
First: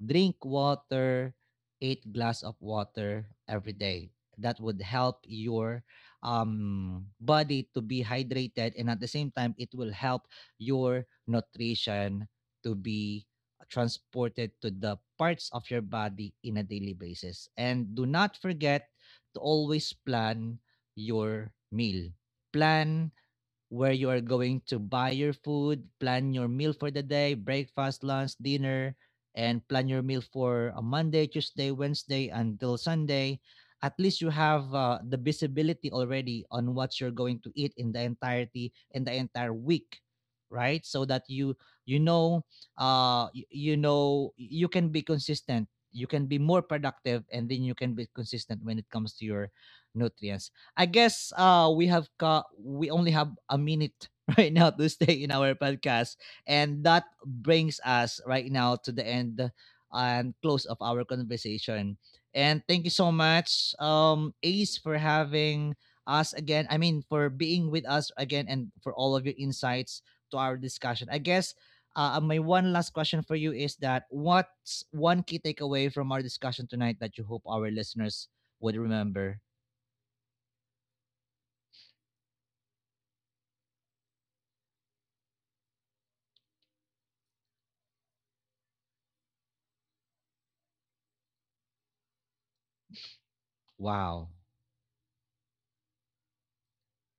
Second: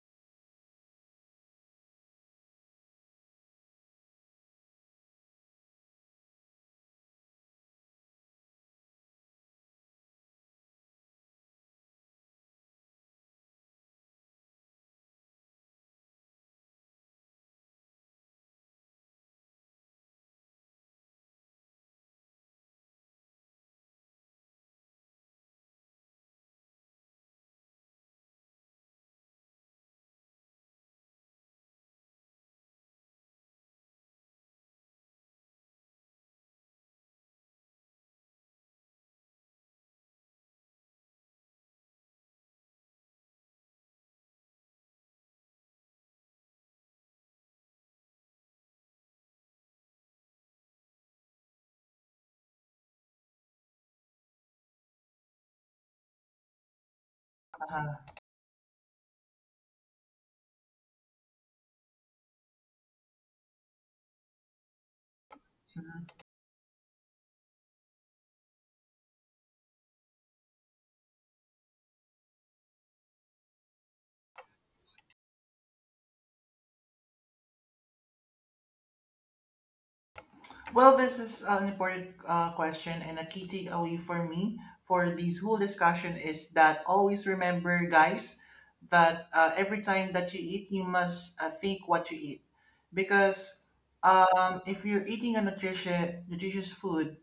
S1: Drink water, 8 glass of water every day. That would help your body to be hydrated, and at the same time, it will help your nutrition to be transported to the parts of your body in a daily basis. And do not forget to always plan your meal. Plan where you are going to buy your food, plan your meal for the day, breakfast, lunch, dinner, and plan your meal for a Monday, Tuesday, Wednesday until Sunday. At least you have the visibility already on what you're going to eat in the entire week, right? So that you, you know you know, you can be consistent, you can be more productive, and then you can be consistent when it comes to your nutrients. We only have a minute [laughs] right now to stay in our podcast, and that brings
S2: Uh-huh.
S1: us right now to the end and close of our conversation. And thank you so much, Ace, for having us again. I mean, for being with us again, and for all of your insights to our discussion. I guess. My one last question for you is, that what's one key takeaway from our discussion tonight that you hope our listeners would remember?
S2: Well, this is an important question, and a key takeaway for me for this whole discussion is that always remember, guys, that every time that you eat, you must think what you eat. Because
S1: Wow.
S2: if you're eating a nutritious food,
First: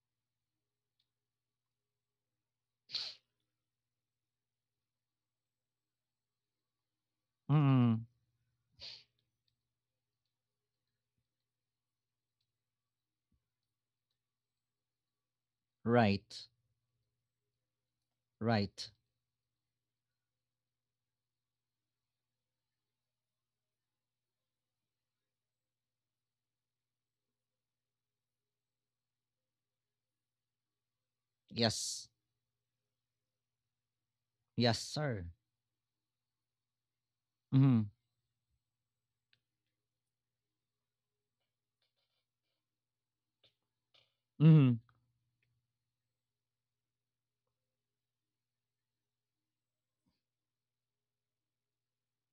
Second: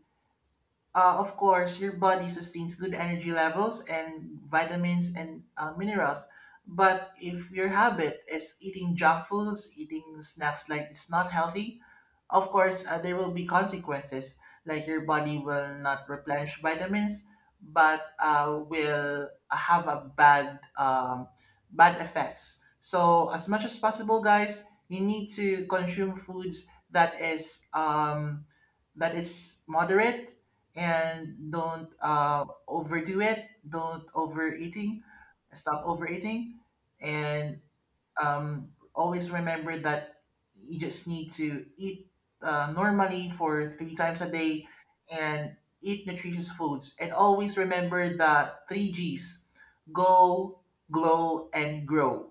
S2: of course, your body sustains good energy levels and vitamins and minerals. But if your
S1: Mm,
S2: habit is eating junk foods, eating snacks like it's not healthy, of course, there will be consequences, like your body will not
S1: right,
S2: replenish vitamins, but
S1: right.
S2: will have a bad bad effects. So as much as possible, guys, you need to consume foods that is moderate and don't
S1: Yes,
S2: overdo it. Don't
S1: yes,
S2: overeating.
S1: sir.
S2: Stop overeating and
S1: Mhm,
S2: um, always remember that you just need to eat normally for three times a day
S1: mhm.
S2: and eat nutritious foods. And always remember that three G's: go, glow, and grow.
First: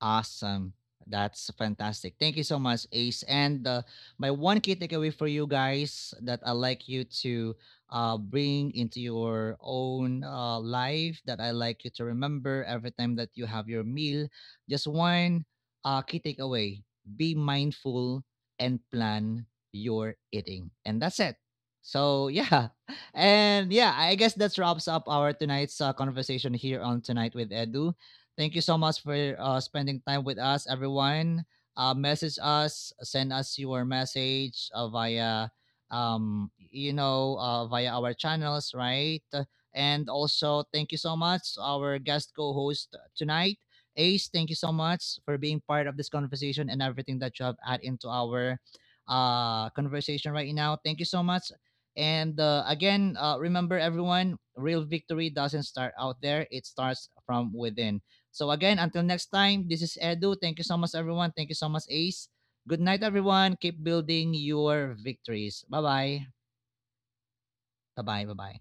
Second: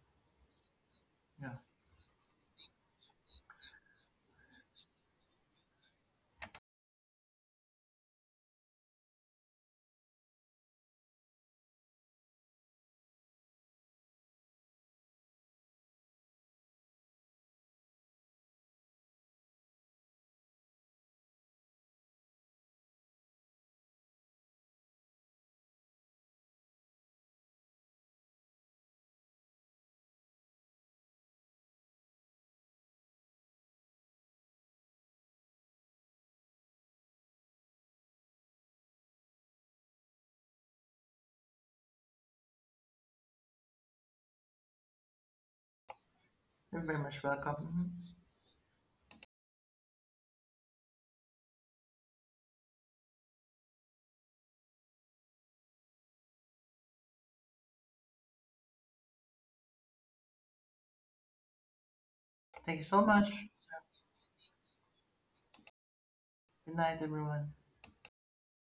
S1: Awesome. That's
S2: Yeah.
S1: fantastic. Thank you so much, Ace. And my one key takeaway for you guys that I like you to bring into your own life, that I like you to remember every time that you have your meal. Just one key takeaway, be mindful and plan your eating. And that's it. So, yeah. [laughs] And yeah, I guess that wraps up our tonight's conversation here on Tonight with Edu. Thank you so much for spending time with us, everyone. Message us, send us your message via our channels, right? And also, thank you so much to our guest co-host tonight, Ace. Thank you so much for being part of this conversation
S2: You're
S1: and
S2: very
S1: everything
S2: much
S1: that you
S2: welcome.
S1: have added
S2: Mhm.
S1: into our conversation right now. Thank you so much. And again, remember everyone, real victory doesn't start out there, it starts from within. So again, until next time, this is Edu. Thank you so much, everyone. Thank you so much, Ace.
S2: Thank
S1: Good
S2: you
S1: night,
S2: so much.
S1: everyone. Keep building your victories. Bye-bye.
S2: Good night, everyone.
S1: Bye-bye. Bye-bye.